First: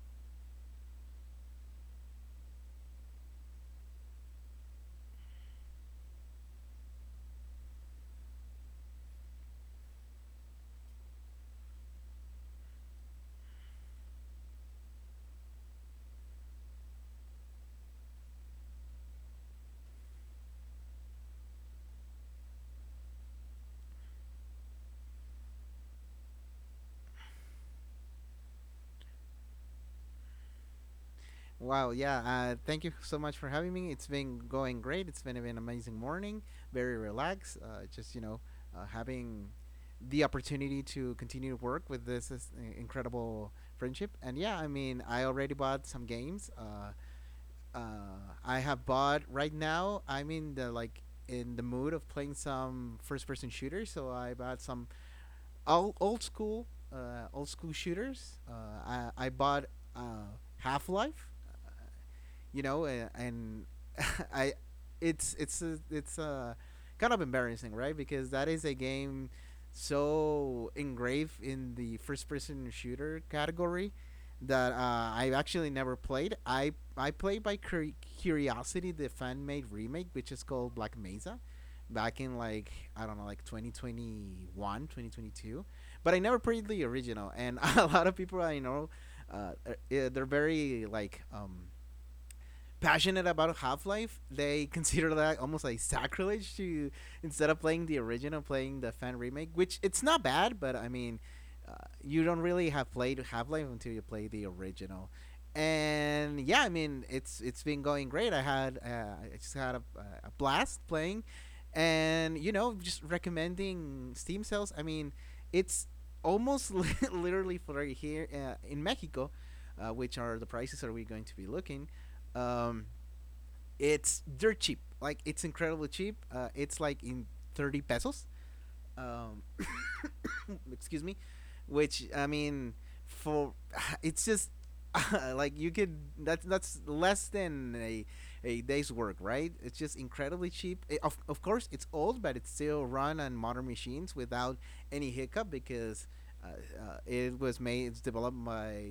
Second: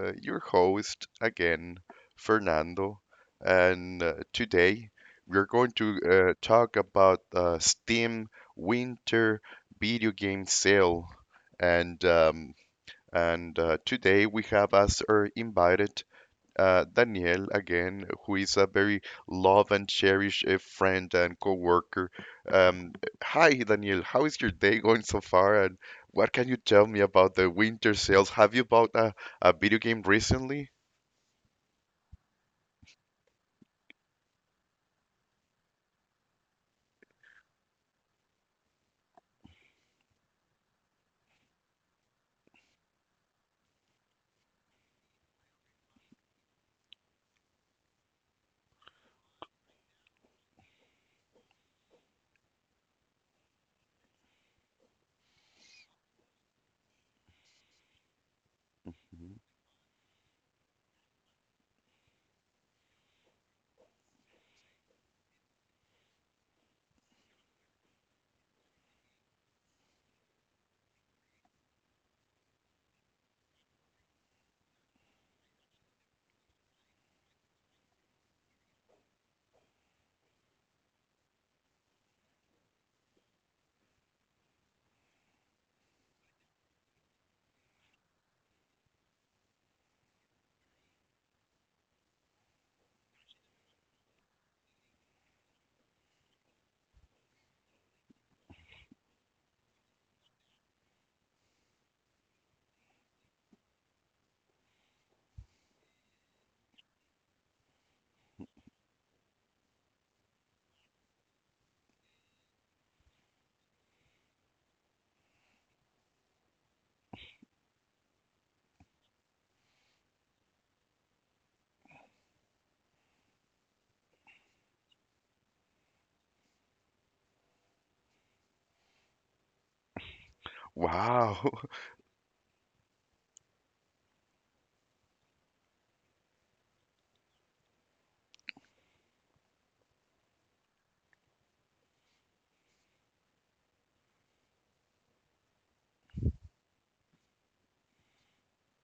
Your host again, Fernando, and today we're going to talk about Steam Winter Video Game Sale. And um, and today we have as our invited Daniel again, who is a very love and cherished friend and coworker. Um, Hi, Daniel. How is your day going so far? And what can you tell me about the winter sales? Have you bought a video game recently? Wow, yeah. Thank you so much for having me. It's been going great. It's been an amazing morning, very relaxed. Just, having the opportunity to continue to work with incredible friendship. And yeah, I mean, I already bought some games. I have bought right now, I'm in the like in the mood of playing some first person shooters. So I bought some old, old school shooters. I bought Half Life, and I, it's a kind of embarrassing, right? Because that is a game so engraved in the first-person shooter category that I actually never played. I played by curiosity the fan-made remake, which is called Black Mesa, back in like I don't know, like 2021, 2022. But I never played the original, and a lot of people I know, they're very like passionate about Half Life, they consider that almost like sacrilege to instead of playing the original, playing the fan remake, which it's not bad, but I mean, uh, you don't really have played Half Life until you play the original. And yeah, I mean, it's been going great. I had I just had a blast playing, and you know, just recommending Steam sales. I mean, it's literally for here in Mexico. Which are the prices are we going to be looking um, it's dirt cheap. Like it's incredibly cheap. It's like in 30 pesos um, excuse me, Wow. which I mean, for it's just like you could that's less than a day's work, right? It's just incredibly cheap. Of course, it's old, but it's still run on modern machines without any hiccup because uh, it was made it's developed by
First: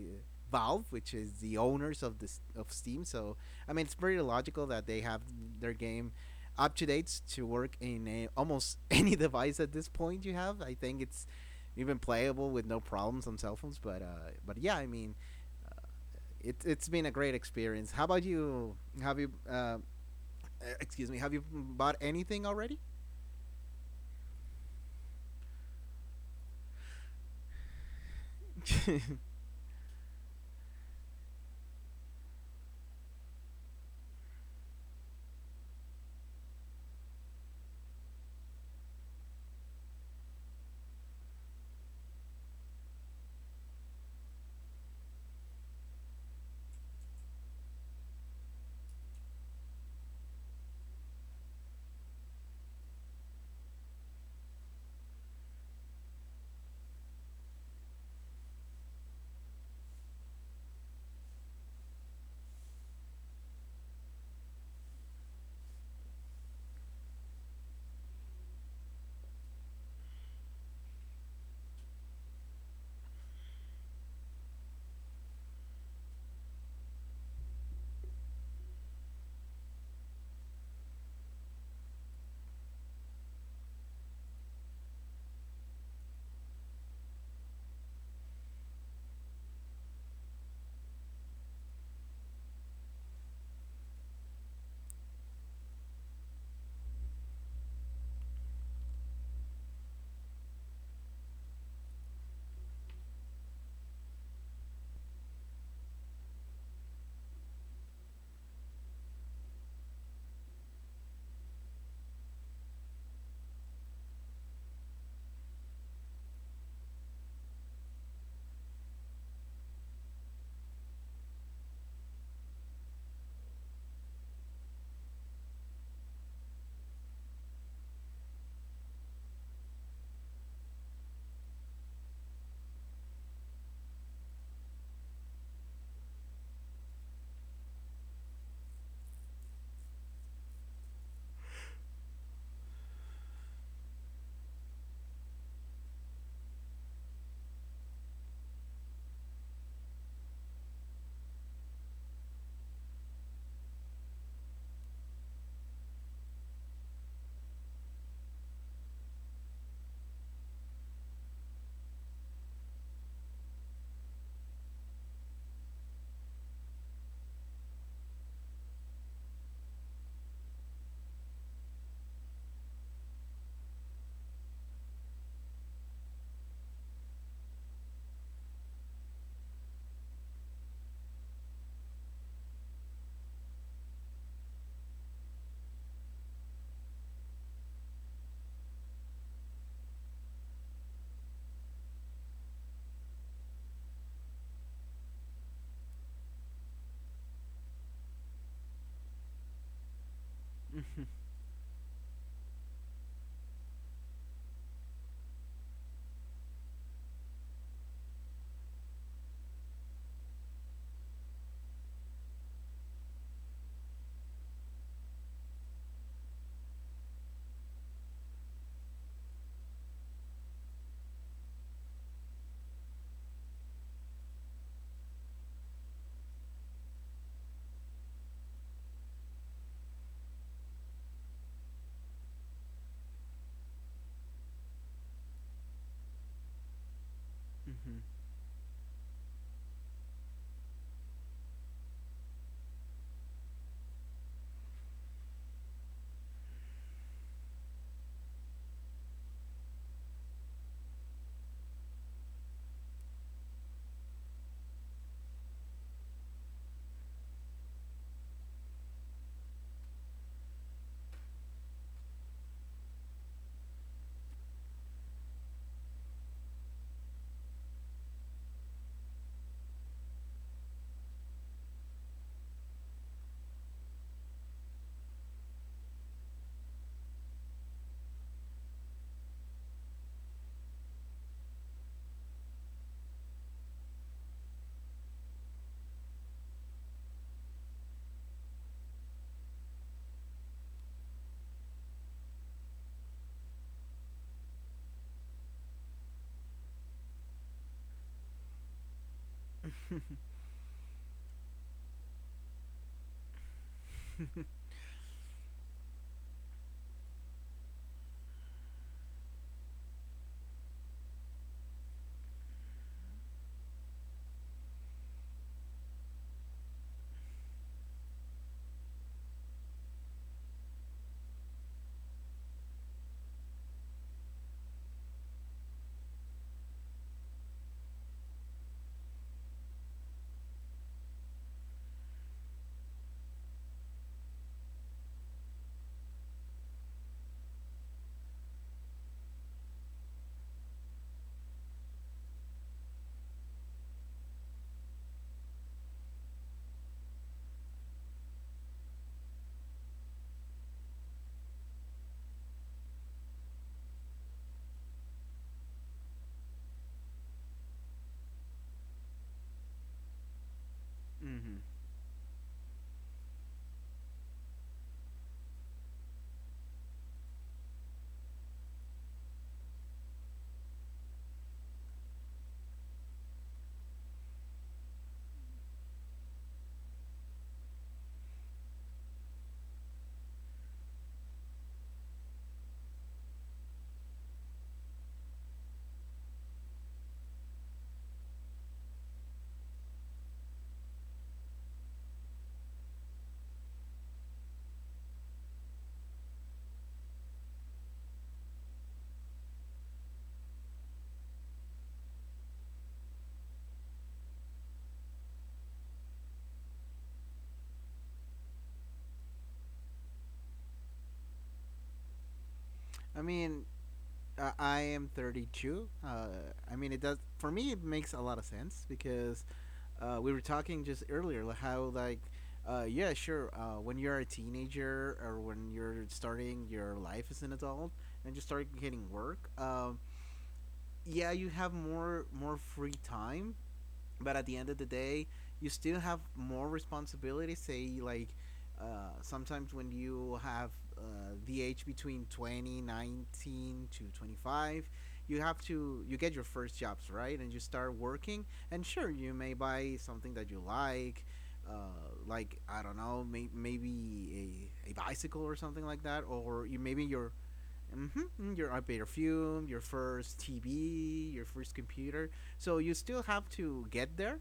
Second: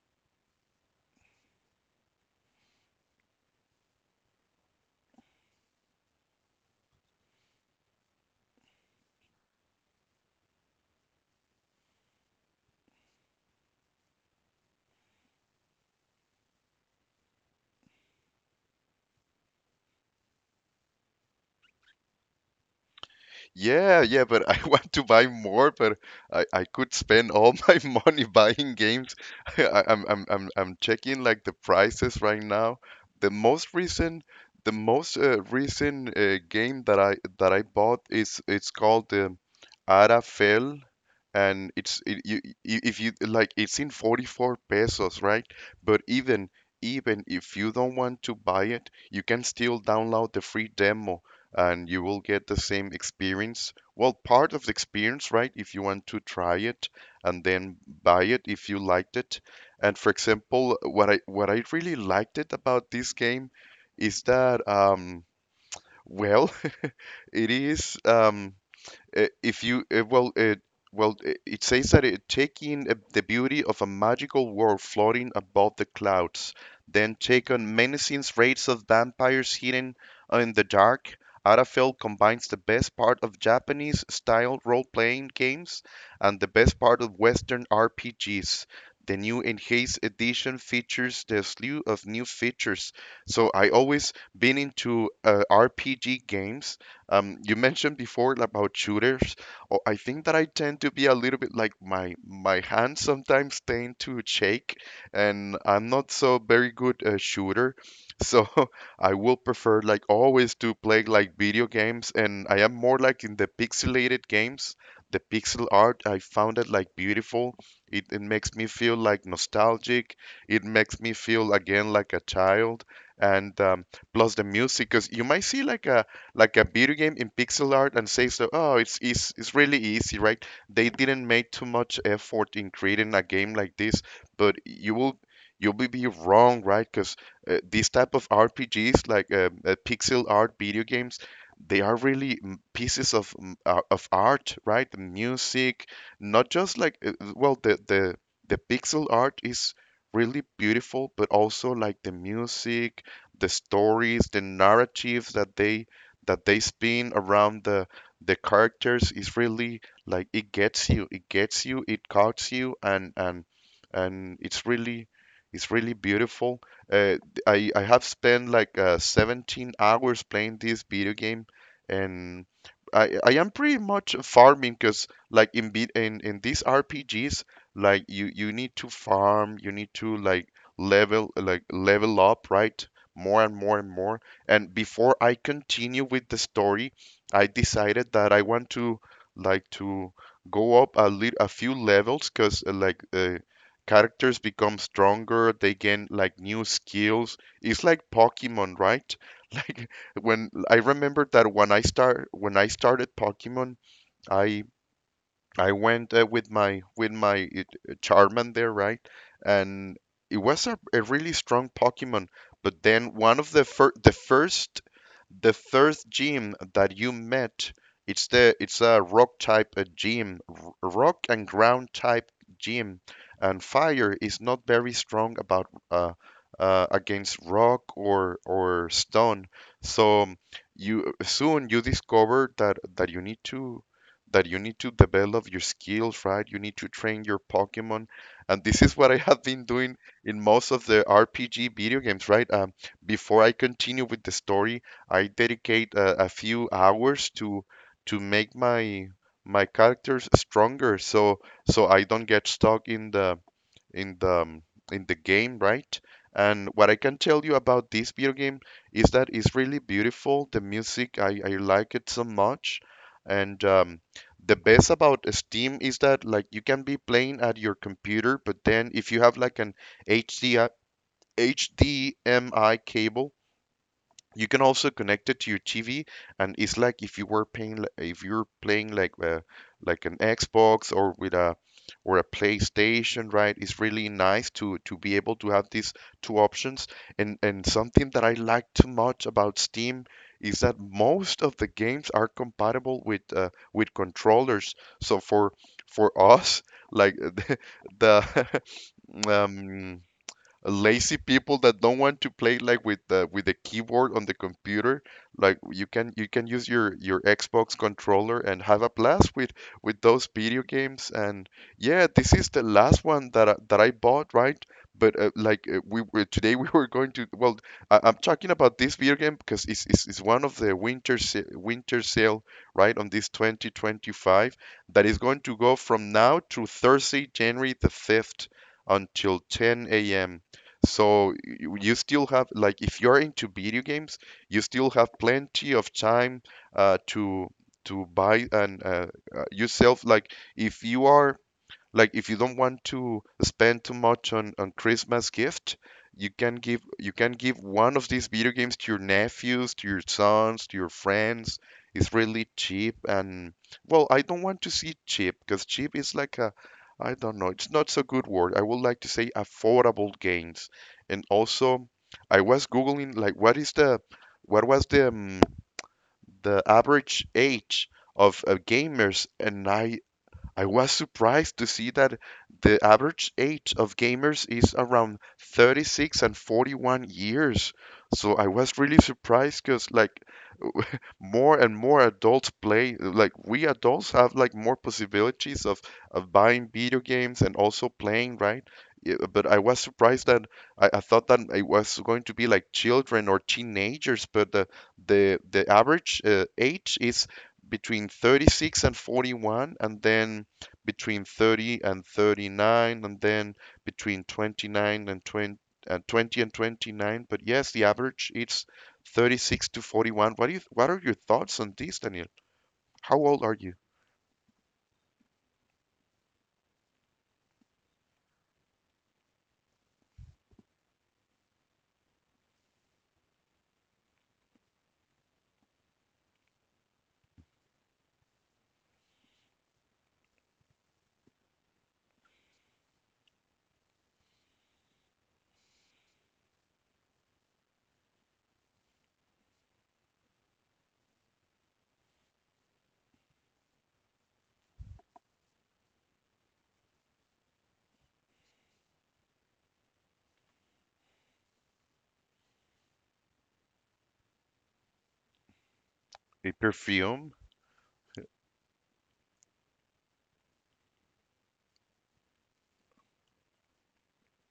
Valve, which is the owners of this of Steam. So I mean, it's pretty logical that they have their game up to date to work in a, almost any device at this point you have. I think it's even playable with no problems on cell phones. But yeah, I mean, uh, it's been a great experience. How about you? Have you excuse me? Have you bought anything already? Yeah, yeah, but I want to buy more, but I could spend all my money buying games. I, I'm checking like the prices right now. The most recent the most recent game that I bought is it's called Arafel, and it's it, you I- if you like, it's in 44 pesos, right? But even if you don't want to buy it, you can still download the free demo, and you will get the same experience. Well, part of the experience, right? If you want to try it and then buy it if you liked it. And for example, what I really liked it about this game is that well, it is if you it says that it take in the beauty of a magical world floating above the clouds, then take on menacing raids of vampires hidden in the dark. Arafel combines the best part of Japanese style role playing games and the best part of Western RPGs. The new enhanced edition features the slew of new features. So I always been into RPG games. You mentioned before about shooters. Oh, I think that I tend to be a little bit like my hands sometimes tend to shake, and I'm not so very good a shooter. So I will prefer, like, always to play like video games, and I am more like in the pixelated games. The pixel art, I found it like beautiful. It makes me feel like nostalgic. It makes me feel again like a child. And plus the music, because you might see like like a video game in pixel art and say so, oh, it's really easy, right? They didn't make too much effort in creating a game like this, but you'll be wrong, right? Because these type of RPGs, like pixel art video games, they are really pieces of art, right? The music, not just like well, the pixel art is really beautiful, but also like the music, the stories, the narratives that they spin around the characters is really, like, it gets you, it caught you, and it's really, beautiful. Uh, I have spent like 17 hours playing this video game, and I am pretty much farming because like in be in these RPGs, like you need to farm, you need to like level up, right? More and more and more. And before I continue with the story, I decided that I want to like to go up a lit a few levels because like characters become stronger, they gain like new skills. It's like Pokemon, right? Like when I hmm remember that when I started Pokemon, I I went with my Charman there, right? And it was a really strong Pokemon. But then one of the first gym that you met, it's a rock type gym, rock and ground type gym, and fire is not very strong about against rock or stone. So you soon you discover that that you need to that you need to develop your skills, right? You need to train your Pokemon. hmm And this is what I have been doing in most of the RPG video games, right? Before I continue with the story, I dedicate a few hours to make my characters stronger so I don't get stuck in the um, in the game, right? And what I can tell you about this video game is that it's really beautiful. The music, I like it so much. And the best about Steam is that like you can be playing at your computer, but then if you have like an H D uh, HDMI cable, you can also connect it to your TV, and it's like if you were paying, li- if you're playing like an Xbox or with a PlayStation, right? It's really nice to be able to have these two options. And something that I like too much about Steam is that most of the games are compatible with controllers. So for us, like the lazy people that don't want to play like with the keyboard on the computer. Like you can use your Xbox controller and have a blast with those video games. And yeah, this is the last one that that I bought, right? But like we were today we were going to well I'm talking about this video game because it's one of the winter winter sale, right, on this 2025 that is going to go from now to Thursday January the 5th until 10 a.m. So you still have, like, if you're into video games, you still have plenty of time to buy, and yourself, like if you are like if you don't want to spend too much on Christmas gift. You can give one of these video games to your nephews, to your sons, to your friends. It's really cheap, and well, I don't want to see cheap because cheap is like, a I don't know, it's not so good word. I would like to say affordable games. And hmm also I was Googling like what was the average age of gamers, and I was surprised to see that the average age of gamers is around 36 and 41 years. So I was really surprised because, like, more and more adults play, like we adults have like more possibilities of buying video games, and also playing, right? Yeah, but I was surprised that I thought that it was going to be like children or teenagers, but the average age is between 36 and 41, and then between 30 and 39, and then between 29 and 20, and 20 and 29, but yes the average it's 36 to 41. What do what are your thoughts on this, Daniel? How I old are mean, you? I am 32. I mean, it does for me. It makes a lot of sense because we were talking just earlier like, how like yeah sure when you're a teenager or when you're starting your life as an adult and just start getting work, yeah you have more free time, but at the end of the day you still have more responsibility say like sometimes when you have uh, the age between 20, 19 to 25, you have to you get your first jobs right and you start working, and sure you may buy something that you like, uh, like I don't know, maybe a bicycle or something like that, A or you maybe perfume? your Mm-hmm. Mm-hmm. Your elevator fume, your first TV, your first computer. So you still have to get there.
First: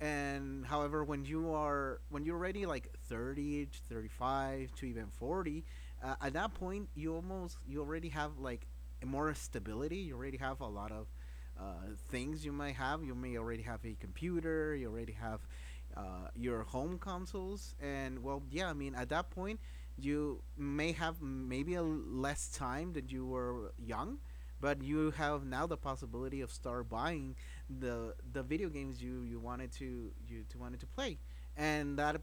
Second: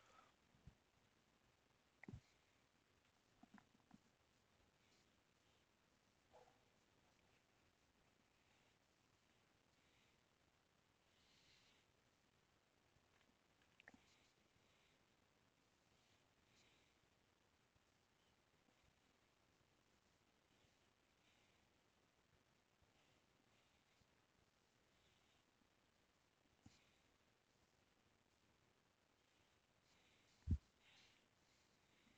And however, when you are when you're already like 30, to 35 to even 40, at that point you almost you already have like more stability. You already have a lot of things you might have. You may already have a computer. You already have your home consoles. And well, yeah, I mean, at that point you may have maybe a less time than you were young, but you have now the possibility of start buying the video games you you wanted to you to wanted to play, and that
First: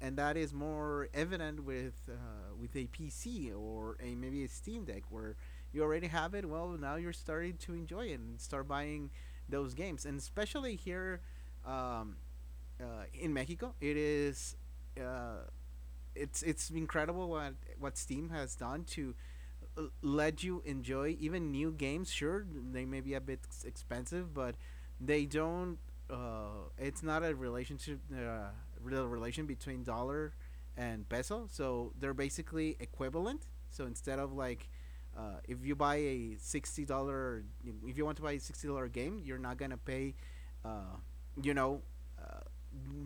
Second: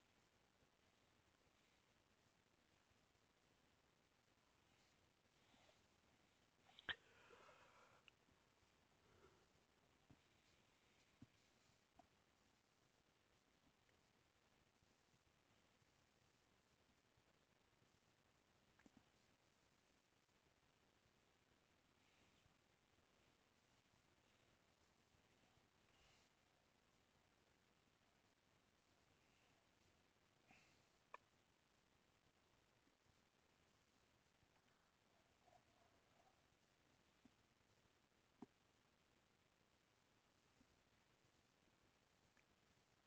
and that is more evident with a PC or a maybe a Steam Deck where you already have it, well now you're starting to enjoy it and start buying those games and especially here, um, in Mexico it is uh, it's incredible what Steam has done to let you enjoy even new games. Sure, they may be a bit expensive, but they don't. It's not a relationship, real relation between dollar and peso. So they're basically equivalent. So instead of like, if you buy a $60, if you want to buy a $60 game, you're not gonna pay, uh, you know, uh,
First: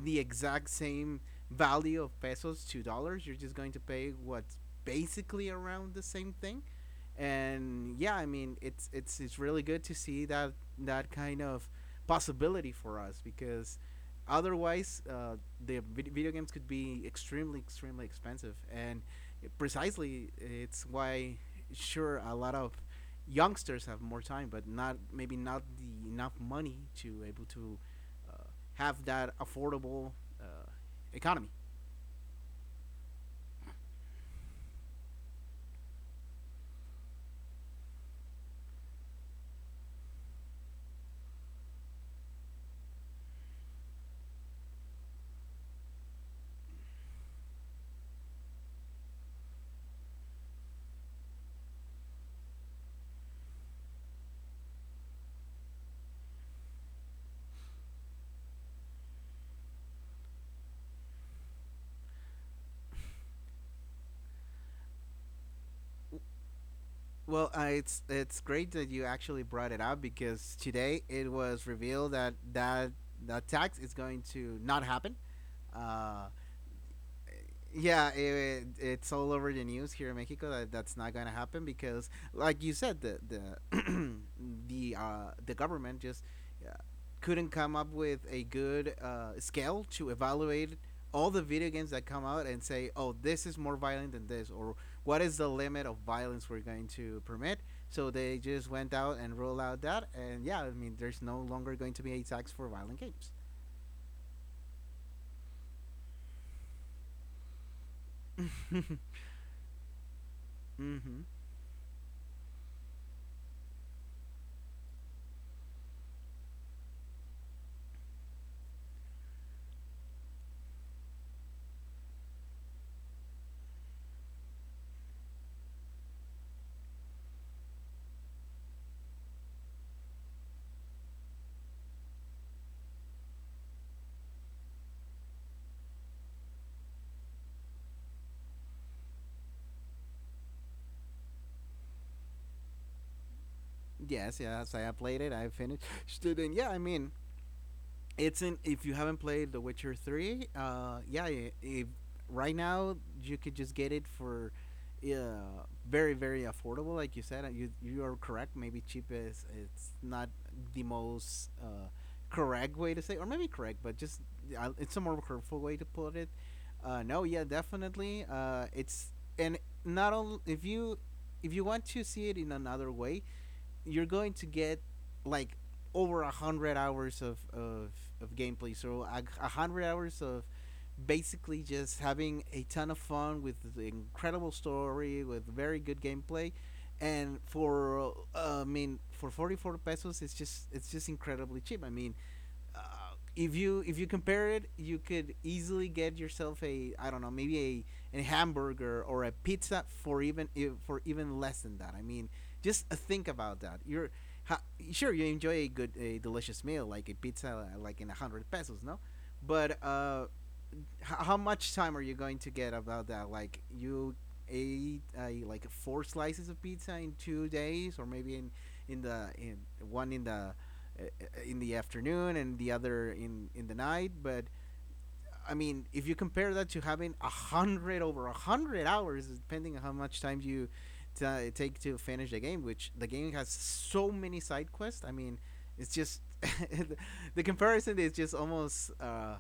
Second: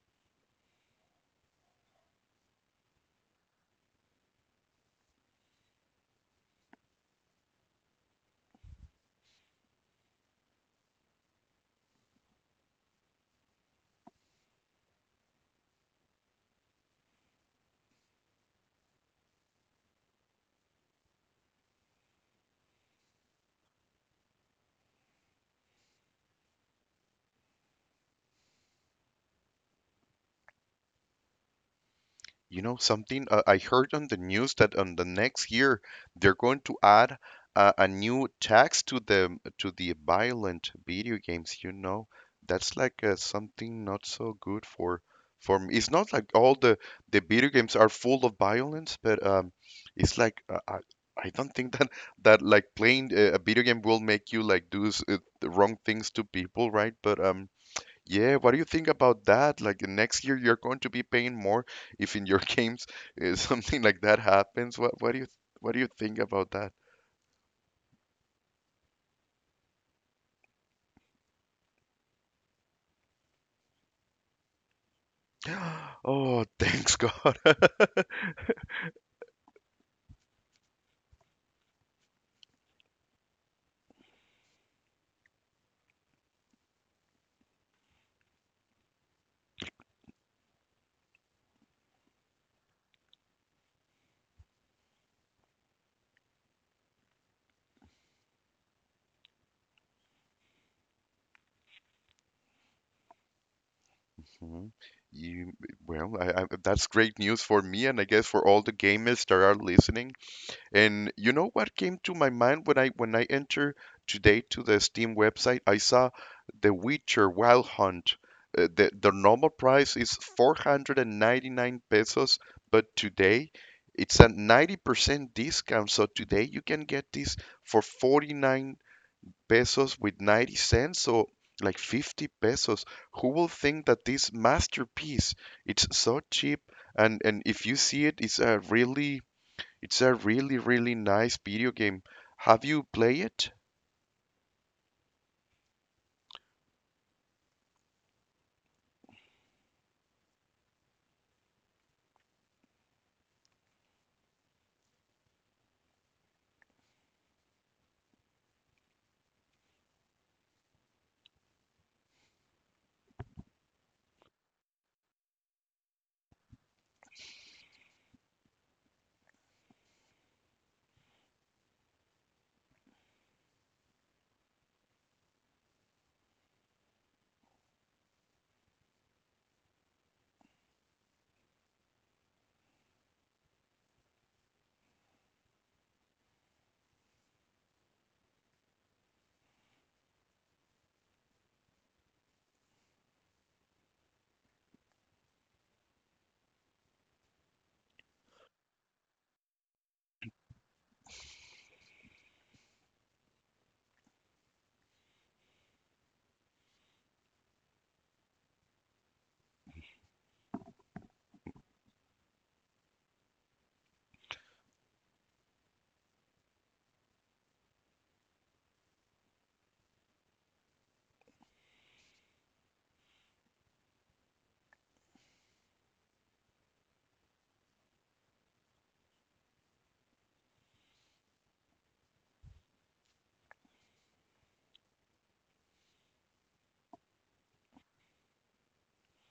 the exact same value of pesos to dollars. You're just going to pay what basically around the same thing. And yeah, I mean, it's really good to see that that kind of possibility for us, because otherwise the video games could be extremely extremely expensive, and precisely it's why sure a lot of youngsters have more time but not maybe not the enough money to able to uh, have that affordable uh, economy. You know something? I heard on the news that on the next year they're going to add a new tax to the violent video games. You know, that's like something not so good for me. It's not like all the video games are full of violence, but it's like I don't think that like playing a video game will make you like do the wrong things to people, right? But yeah, what do you think about that? Like the next year you're going to be paying more if in your games something like that happens. What do you, what do you think about that? Well, it's great that you actually brought it up, because today it was revealed that that tax is going to not happen. Uh, Oh, thanks God. yeah, it's all over the news here in Mexico that that's not going to happen because, like you said, the the government just uh, couldn't come up with a good scale to evaluate all the video games that come out and say, oh, this is more violent than this, or what is the limit of violence we're going to permit. So they just went out and rolled out that, and yeah, I mean, there's no longer going to be a tax for violent games. Mhm. You Well, that's great news for me, and I guess for all the gamers that are listening. And hmm you know what came to my mind when I entered today to the Steam website? I saw The Witcher Wild Hunt. The normal price is 499 pesos, but today it's a 90% discount. So today you can get this for 49 pesos with 90 cents, so like 50 pesos. Who will think that this masterpiece, it's so cheap? And if you see it, it's a really, really nice video game. Have you played it? Yes, yes, I have played it. I finished. Student, yeah, I mean, it's in. If you haven't played The Witcher Three, yeah, if right now you could just get it for, very very affordable. Like you said, you you are correct. Maybe cheap is it's not the most correct way to say, or maybe correct, but just it's a more hurtful way to put it. No, yeah, definitely. It's and not only if you want to see it in another way you're going to get like over a hundred hours of gameplay. So a hundred hours of basically just having a ton of fun with the incredible story with very good gameplay, and for I mean for 44 pesos it's just incredibly cheap, I mean, uh, if you compare it, you could easily get yourself a I don't know maybe a hamburger or a pizza for even less than that. I mean, just think about that. Ha, sure you enjoy a good a delicious meal like a pizza like in a hundred pesos, no? But how much time are you going to get about that? Like you ate like four slices of pizza in 2 days, or maybe in the in one uh, in the afternoon and the other in the night. But I mean, if you compare that to having a hundred over a hundred hours, depending on how much time you take to finish the game, which the game has so many side quests. I mean, it's just the comparison is just almost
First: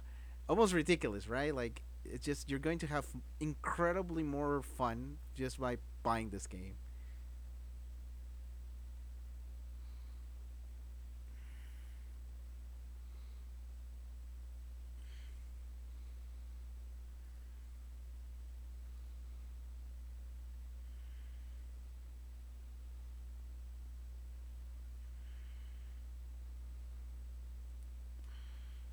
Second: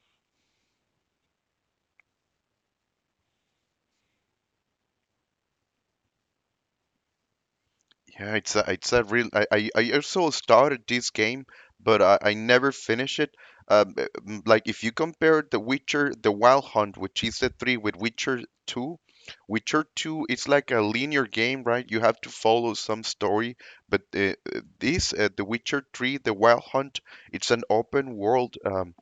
almost ridiculous, right? Like it's just you're going to have incredibly more fun just by buying this game. Yeah, it's a real. I also started this game, but I never finished it. Like if you compare The Witcher, The Wild Hunt, which is the three, with Witcher two it's like a linear game, right? You have to follow some story, but The Witcher three, The Wild Hunt, it's an open world. Um,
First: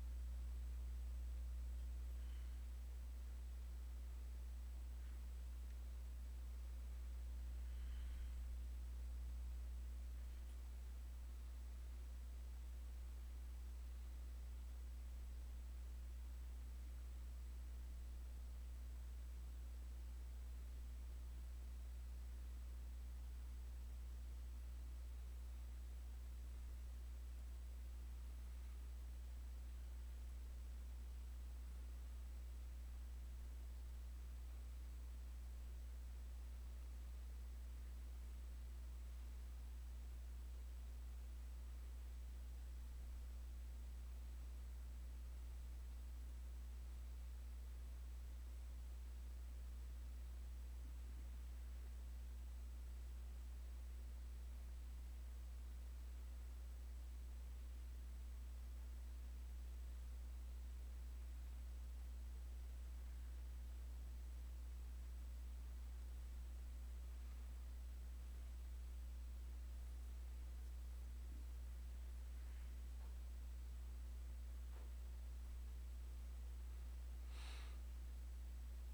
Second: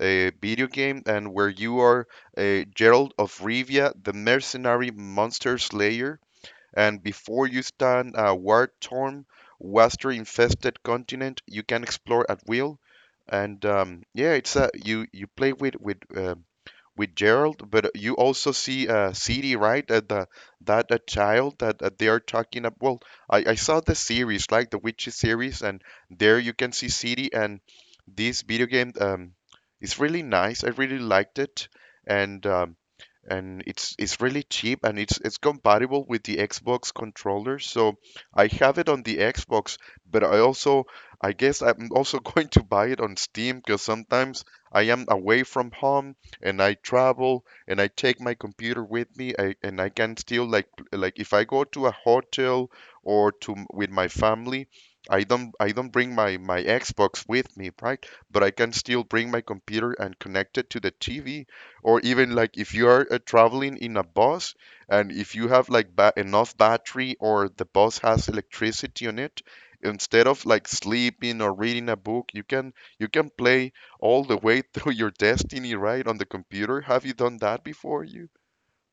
uh, Video game, and where you are Gerald of Rivia, the mercenary monster slayer. And before you stand a war torn, waster infested continent, you can explore at will. And it's a, you play with Gerald, but you also see City, right? The that child that they are talking about. Well, I saw the series, like the Witches series, and there you can see City, and this video game is really nice. I really liked it, and um, and it's really cheap, and it's compatible with the Xbox controller. So I have it on the Xbox, but I also I guess I'm also going to buy it on Steam because sometimes I am away from home and I travel and I take my computer with me, and I can still like if I go to a hotel or to with my family I don't bring my Xbox with me, right? But I can still bring my computer and connect it to the TV, or even like if you are traveling in a bus, and if you have like enough battery or the bus has electricity on it, instead of like sleeping or reading a book, you can play all the way through your destiny, right, on the computer. Have you done that before you?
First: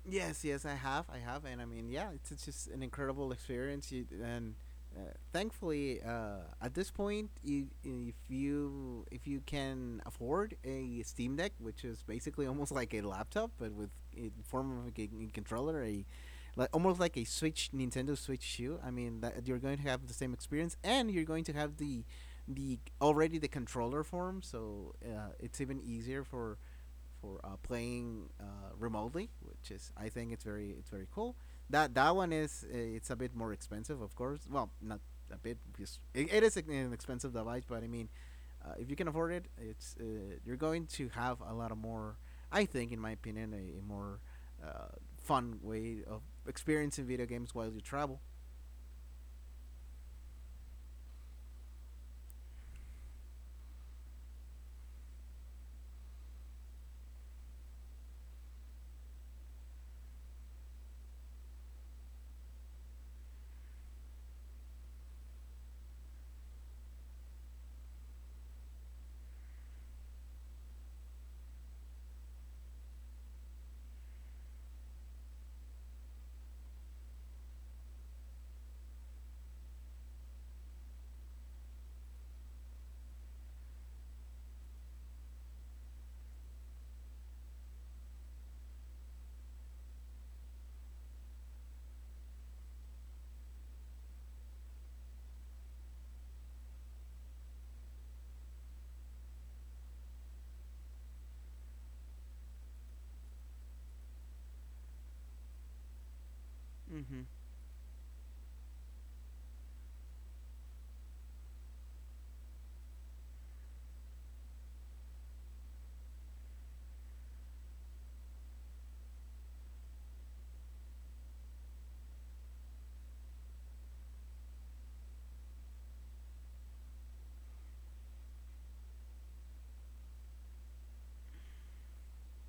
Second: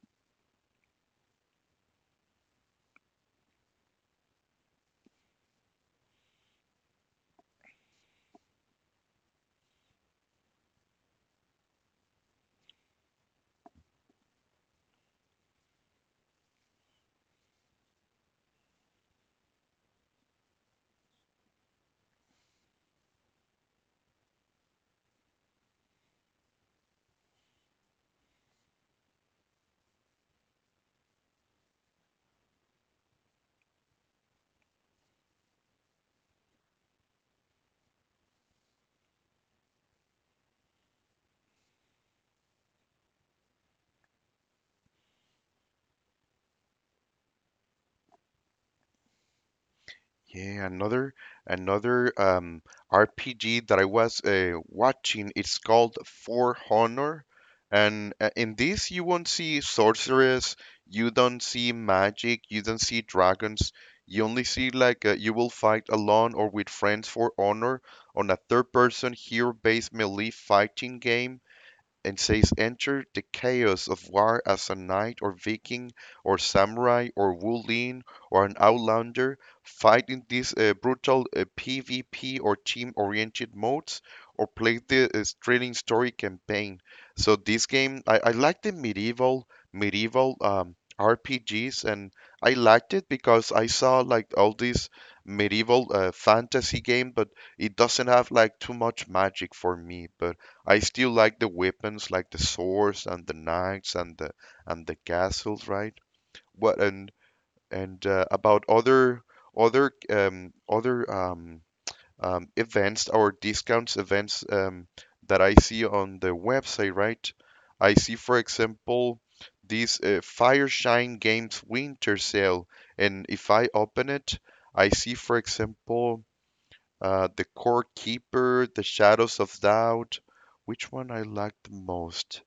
Yes, yes, I have, and I mean, yeah, it's just an incredible experience, you, and thankfully, at this point, you, if you if you can afford a Steam Deck, which is basically almost like a laptop but with in form of a controller, a like almost like a Switch Nintendo Switch shoe. I mean, that you're going to have the same experience, and you're going to have the already the controller form, so it's even easier for playing remotely, which is I think it's very cool. That one is it's a bit more expensive, of course. Well, not a bit because it is an expensive device, but I mean, if you can afford it, it's you're going to have a lot of more. I think, in my opinion, a more uh, fun way of experiencing video games while you travel. Yeah, another RPG that I was watching. It's called For Honor, and in this you won't see sorceress, you don't see magic, you don't see dragons. You only see like you will fight alone or with friends for honor on a third-person hero-based melee fighting game and says, enter the chaos of war as a knight or viking or samurai or woolin or an outlander, fight in these brutal PvP or team oriented modes, or play the thrilling story campaign. So, this game, I like the medieval RPGs, and I liked it because I saw like all these medieval fantasy game, but it doesn't have like too much magic for me. But I still like the weapons, like the swords and the knights and the castles, right? What and Mm-hmm. About other events or discounts events that I see on the website, right? I see, for example, this Fireshine Games Winter Sale, and if I open it, I see, for example, the Court Keeper, The Shadows of Doubt. Which one I like the most?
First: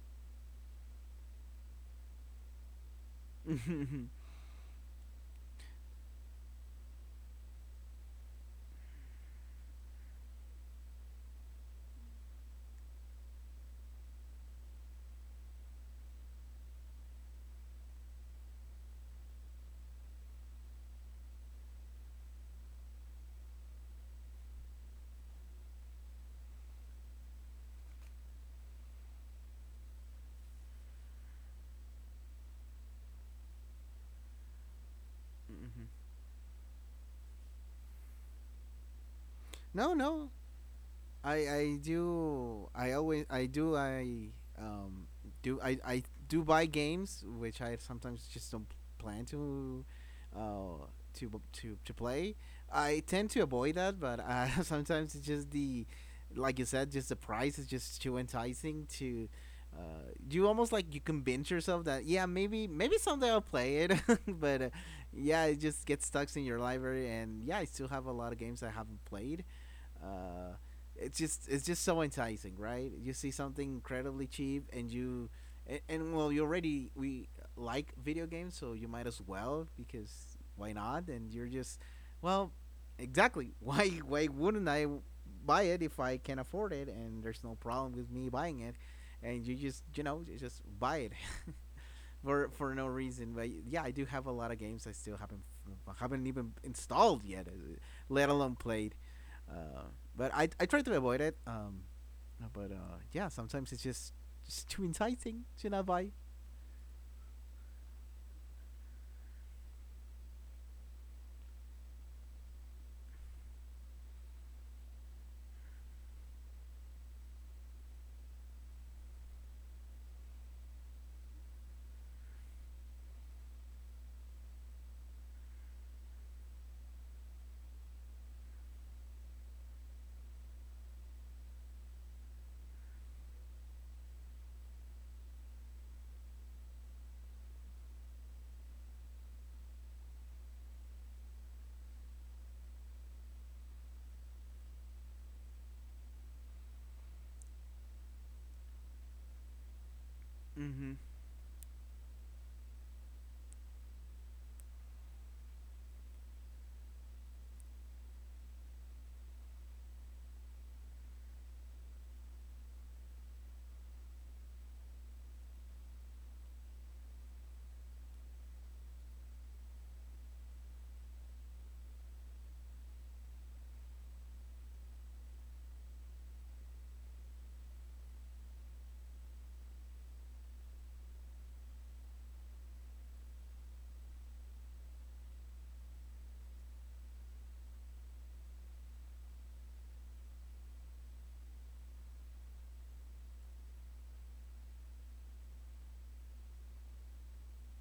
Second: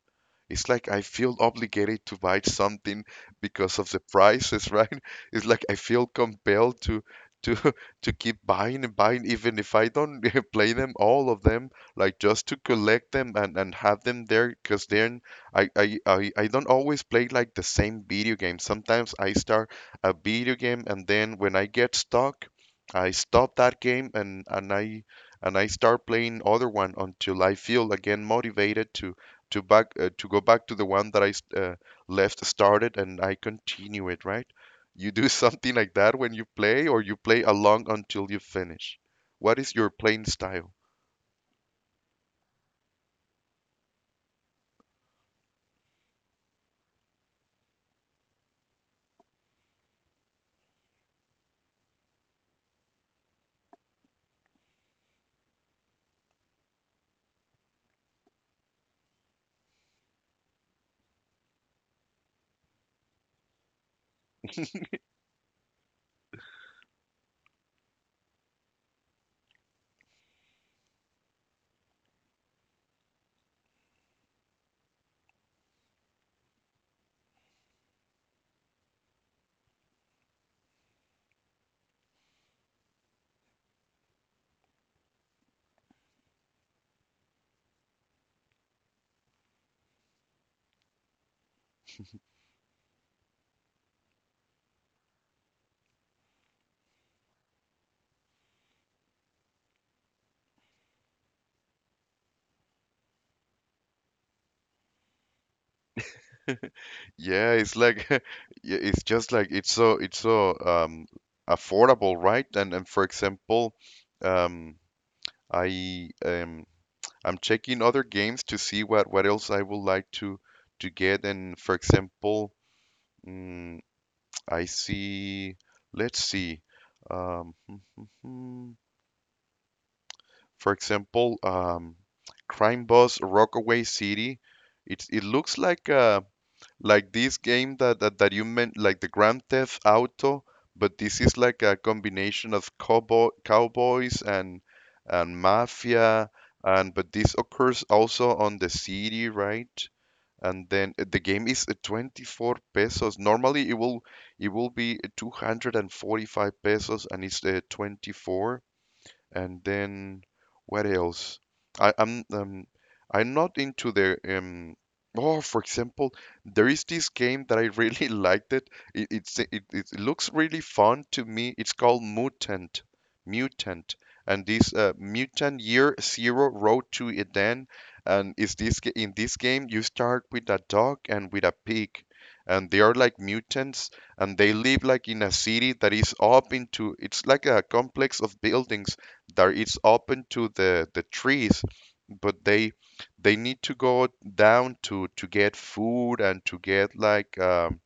It's like I feel obligated to buy something because of the Mm-hmm. prices, right? It's like I feel compelled to to to keep buying and buying even if I don't play them all of them, like just to collect them and have them there because then I don't always play like the same video game. Sometimes I start a video game and then when I get stuck, I stop that game and I start playing other one until I feel again motivated to back to go back to the one that I left started and I continue it, right? You do something like that when you play, or you play along until you finish. What is your No, playing no, style? I do I always I do I um do I do buy games which I sometimes just don't plan to uh to play. I tend to avoid that, but sometimes it's just the like you said, just the price is just too enticing to. You almost like you convince yourself that yeah, maybe someday I'll play it, but yeah, it just gets stuck in your library, and yeah, I still have a lot of games I haven't played. Uh, it's just so enticing, right? You see something incredibly cheap, and well, you already we like video games, so you might as well, because why not? And you're just, well, exactly. Why wouldn't I buy it if I can afford it and there's no problem with me buying it? And you just, you just buy it. For no reason. But yeah, I do have a lot of games I still haven't even installed yet, let alone played. Uh, but I try to avoid it. But yeah, sometimes it's just too enticing to not buy. Yeah, it's like yeah, it's just like it's so affordable, right? And, for example, um I um I'm checking other games to see what else I would like to get, and for example, mm, I see. Let's see. Um, for example, Crime Boss Rockaway City. It looks like like this game that that you meant, like the Grand Theft Auto, but this is like a combination of cowboys and mafia, and but this occurs also on the city, right? And then Mm-hmm. The game is 24 pesos. Normally it will be 245 pesos and it's 24. And then what else? I, I'm um, I'm not into the Oh, for example, there is this game that I really liked it. It it looks really fun to me. It's called Mutant, and this Mutant Year Zero Road to Eden. And in this game you start with a dog and with a pig, and they are like mutants, and they live like in a city that is up into. It's like a complex of buildings that it's open to the trees, but they need to go down to get food and to get like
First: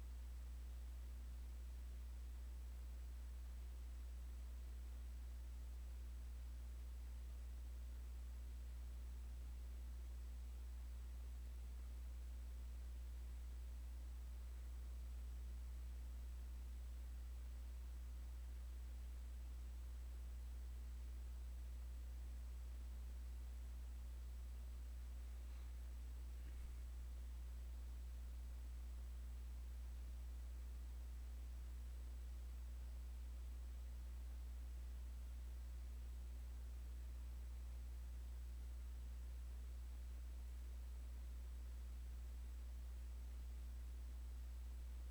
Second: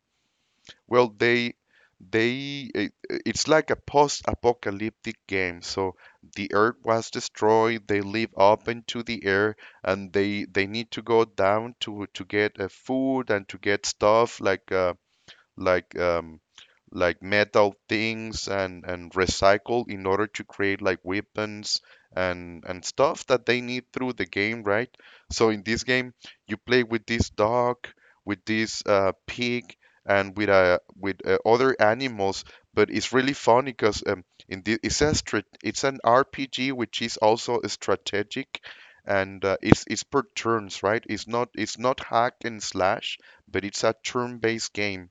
well they it, it's like a post-apocalyptic game, so the earth was destroyed, they live open to the air, and they need to go down to get food and to get stuff like like um, like metal things and recycle in order to create like weapons and stuff that they need through the game, right? So in this game, you play with this dog, with this pig, and with other animals. But it's really funny because in the, it's a strat it's an RPG which is also strategic, and it's per turns, right? It's not hack and slash, but it's a turn-based game,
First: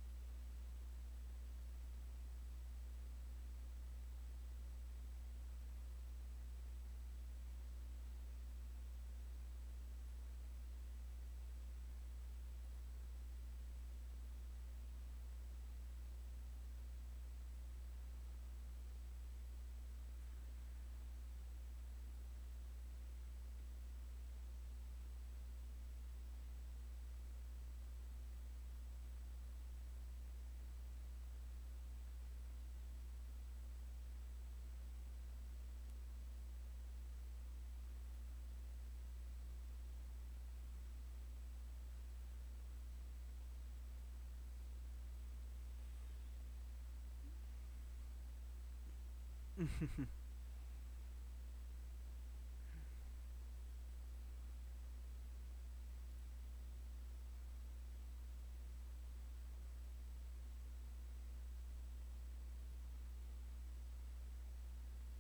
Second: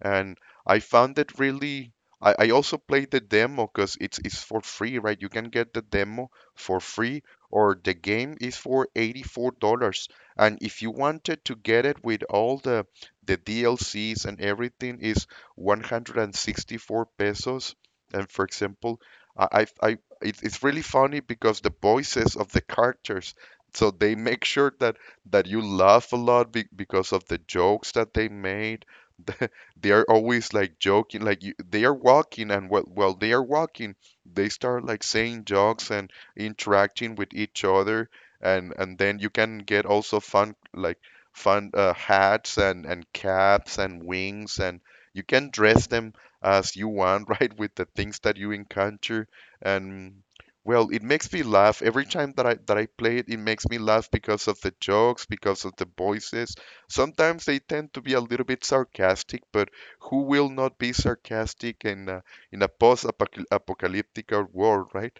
and I found it really. I also played the demo because it's for free, right? You can get the demo for free, or the game is for $84. And if you wanted to get it with all the DLCs and everything, is 164 pesos. And for example, I it's really funny because the voices of the characters, so they make sure that you laugh a lot because of the jokes that they made. They are always like joking, like you, they are walking, and while they are walking they start like saying jokes and interacting with each other, and then you can get also fun like fun hats and caps and wings, and you can dress them as you want right, with the things that you encounter, and well, it makes me laugh every time that I play it, it makes me laugh because of the jokes, because of the voices. Sometimes they tend to be a little bit sarcastic, but who will not be sarcastic in in a post-apocalyptic world, right?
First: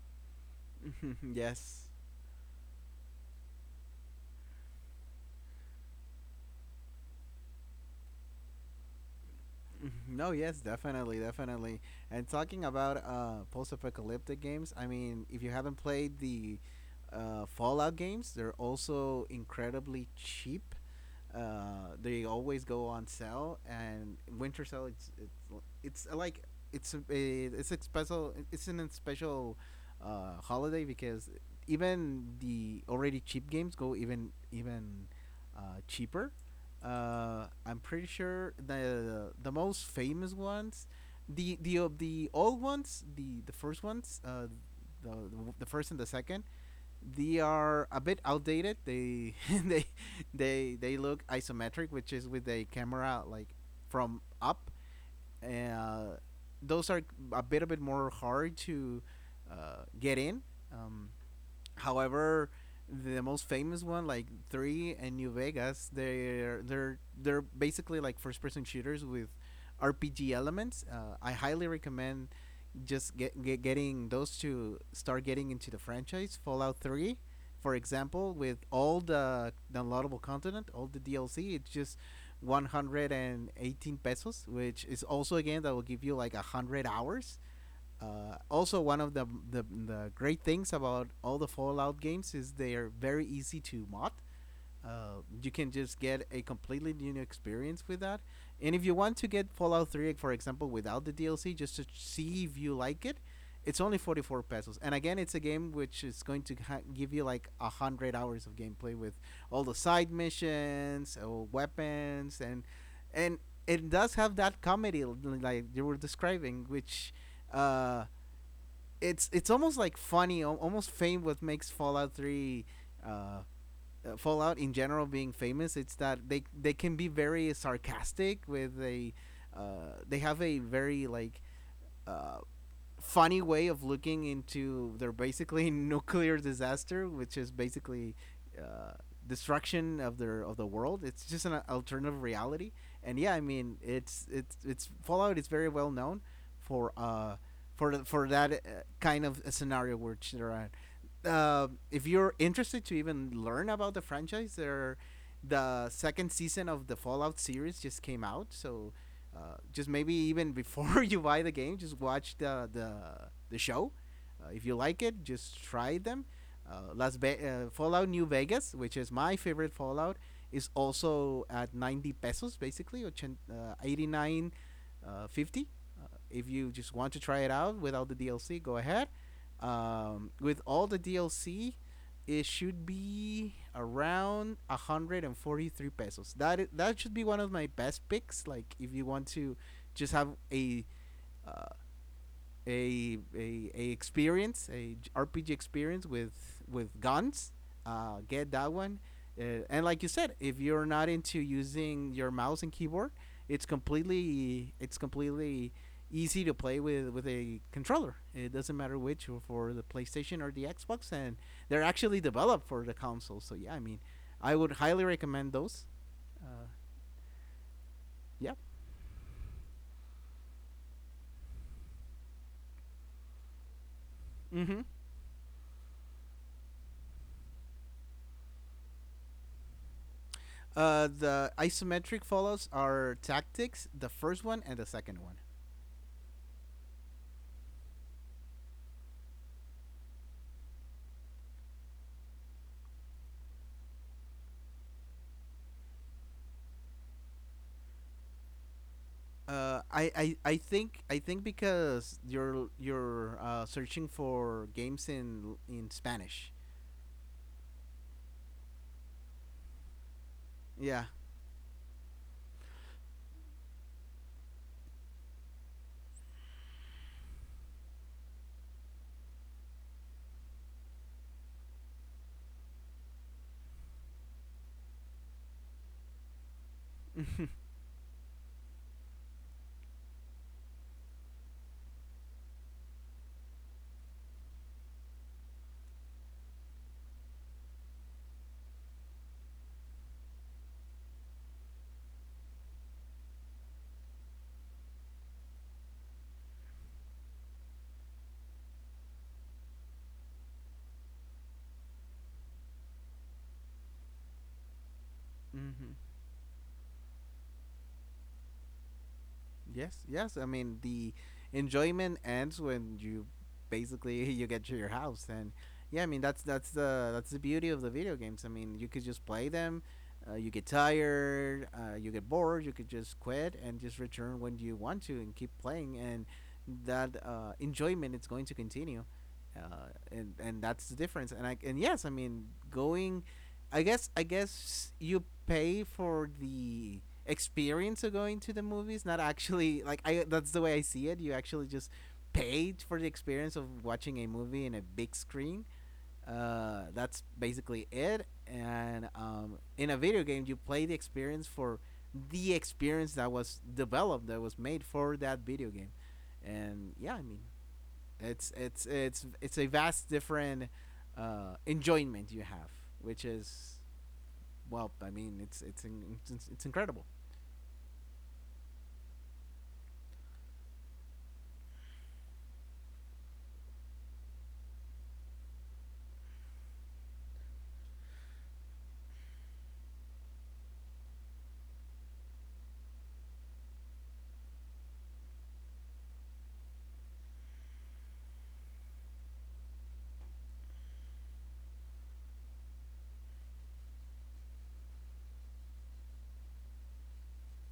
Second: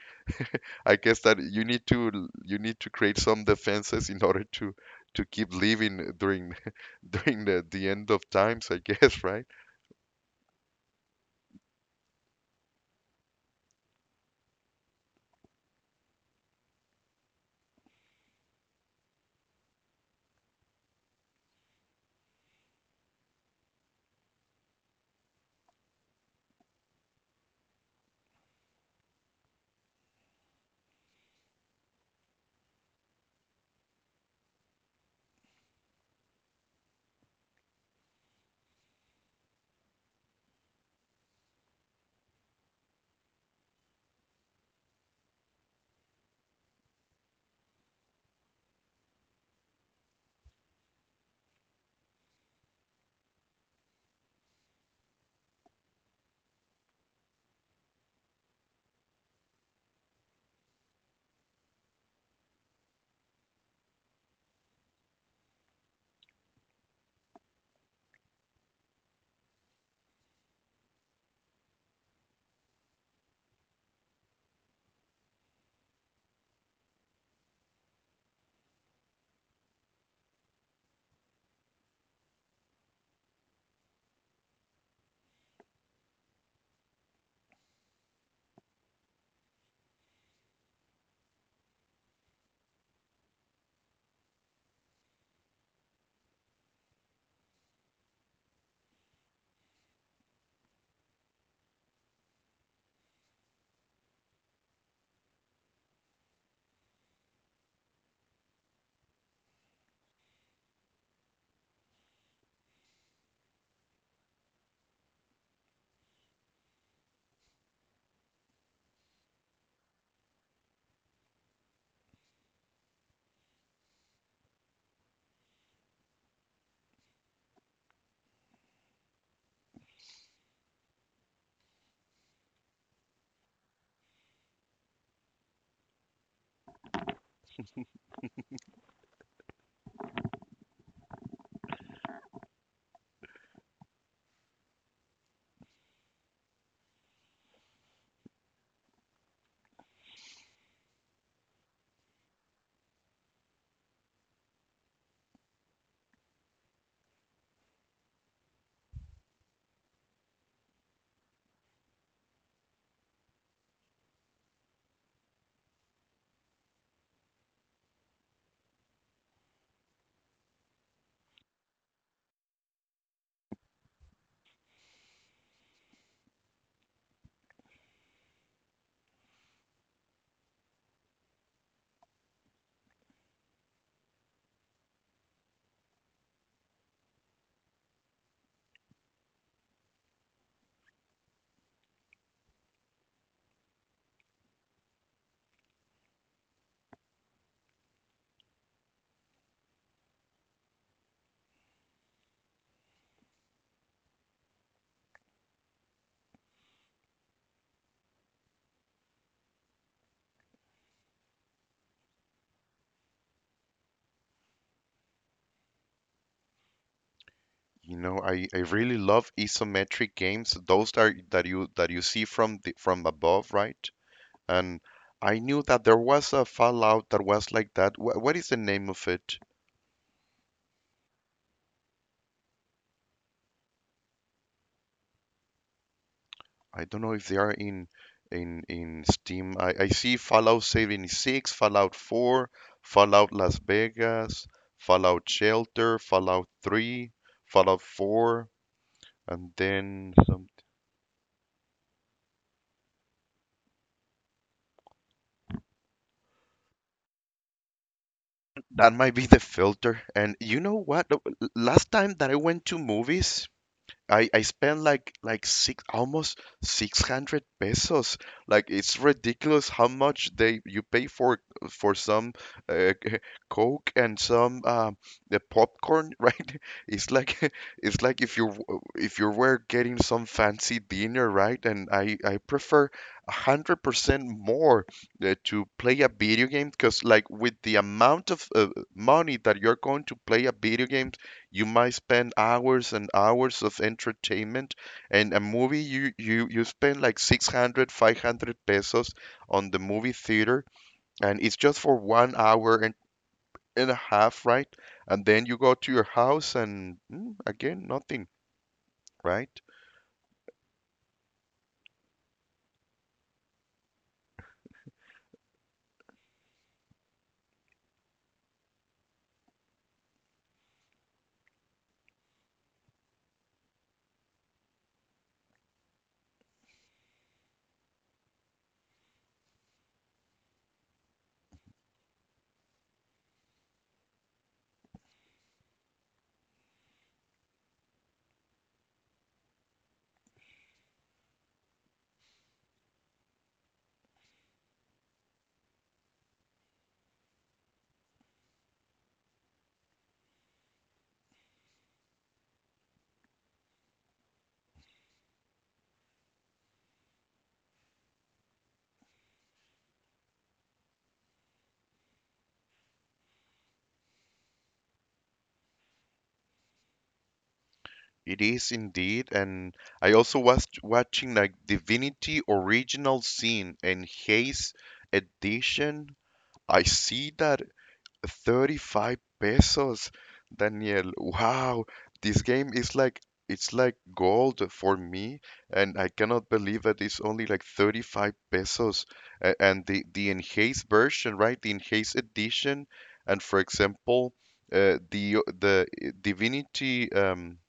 I guess that Yes. You need to create some defenses in order to keep living during during the end of times, I guess, right? Mhm. No, yes, definitely, definitely. And talking about post-apocalyptic games, I mean, if you haven't played the Fallout games, they're also incredibly cheap. They always go on sale, and Winter Sale, it's, l- it's like it's a special it's an a special holiday, because even the already cheap games go even cheaper. I'm pretty sure the most famous ones, the of the old ones, the first ones, the the first and the second, they are a bit outdated. They they they look isometric, which is with a camera like from up. Uh, those are a bit more hard to get in. Um, However, the most famous one, like Three and New Vegas, they're basically like first person shooters with RPG elements. I highly recommend just getting those to start getting into the franchise. Fallout Three, for example, with all the downloadable content, all the DLC, it's just 118 pesos, which is also again, that will give you like 100 hours. Also, one of the great things about all the Fallout games is they are very easy to mod. You can just get a completely new experience with that. And if you want to get Fallout 3, for example, without the DLC, just to see if you like it, it's only 44 pesos. And again, it's a game which is going to give you like 100 hours of gameplay with all the side missions, or weapons, and it does have that comedy like you were describing, which uh, it's almost like funny, almost fame. What makes Fallout Three, uh, Fallout in general being famous, it's that they can be very sarcastic with a, they have a very like uh, funny way of looking into their basically nuclear disaster, which is basically uh, destruction of the world. It's just an alternative reality, and yeah, I mean, it's Fallout is very well known for that kind of a scenario which they're at. If you're interested to even learn about the franchise, there, the second season of the Fallout series just came out. So just maybe even before you buy the game, just watch the show. If you like it, just try them. Fallout New Vegas, which is my favorite Fallout, is also at 90 pesos basically, or 89 50. If you just want to try it out without the DLC, go ahead. With all the DLC, it should be around 143 pesos. That is, that should be one of my best picks. Like if you want to just have a uh, a experience, RPG experience with guns. Get that one. And like you said, if you're not into using your mouse and keyboard, it's completely easy to play with a controller. It doesn't matter which, for the PlayStation or the Xbox, and they're actually developed for the console. So yeah, I mean, I would highly recommend those. Uh, You know, yeah. I really love isometric games. Those are that you see from from above, right? Mm-hmm. And I knew that there was a Fallout that was like that. Wh What is the name of it? The isometric follows are tactics, the first one and the second one. I don't know if they are in Steam. I see Fallout 76, Fallout 4, Fallout Las Vegas, Fallout Shelter, Fallout 3, Fallout 4, and Uh, I, then I, some. I think I think because you're searching for games in Spanish. That might be the filter. And you know Yeah. what? Last time that I went to movies, I spent like six, almost 600 pesos. Like it's ridiculous how much they you pay for some uh, Coke and some the popcorn, right? It's like it's like if if you were getting some fancy dinner, right? And I prefer 100% more to play a video game, because like with the amount of money that you're going to play a video game, you might spend hours and hours of entertainment, and a movie you spend like 600, 500 pesos on the movie theater, and it's just for 1 hour and a half, right? And then you go Mm-hmm. to your house and again nothing, right? Yes, yes. I mean, the enjoyment ends when you basically you get to your house, and yeah, I mean, that's the beauty of the video games. I mean, you could just play them. You get tired, you get bored, you could just quit and just return when you want to, and keep playing, and that enjoyment is going to continue. And that's the difference. And I, and yes, I mean, going I guess you pay for the experience of going to the movies, not actually, like, I, that's the way I see it. You actually just pay for the experience of watching a movie in a big screen. That's basically it. And in a video game, you play the experience for the experience that was developed, that was made for that video game. And yeah, I mean, it's a vast different enjoyment you have, which is, well, I mean, it's incredible. It is indeed, and I also was watching like Divinity Original Sin and Haze Edition. I see that 35 pesos, Daniel. Wow, this game is like it's like gold for me, and I cannot believe that it's only like 35 pesos. And the enhanced version, right? The enhanced edition, and for example, the Divinity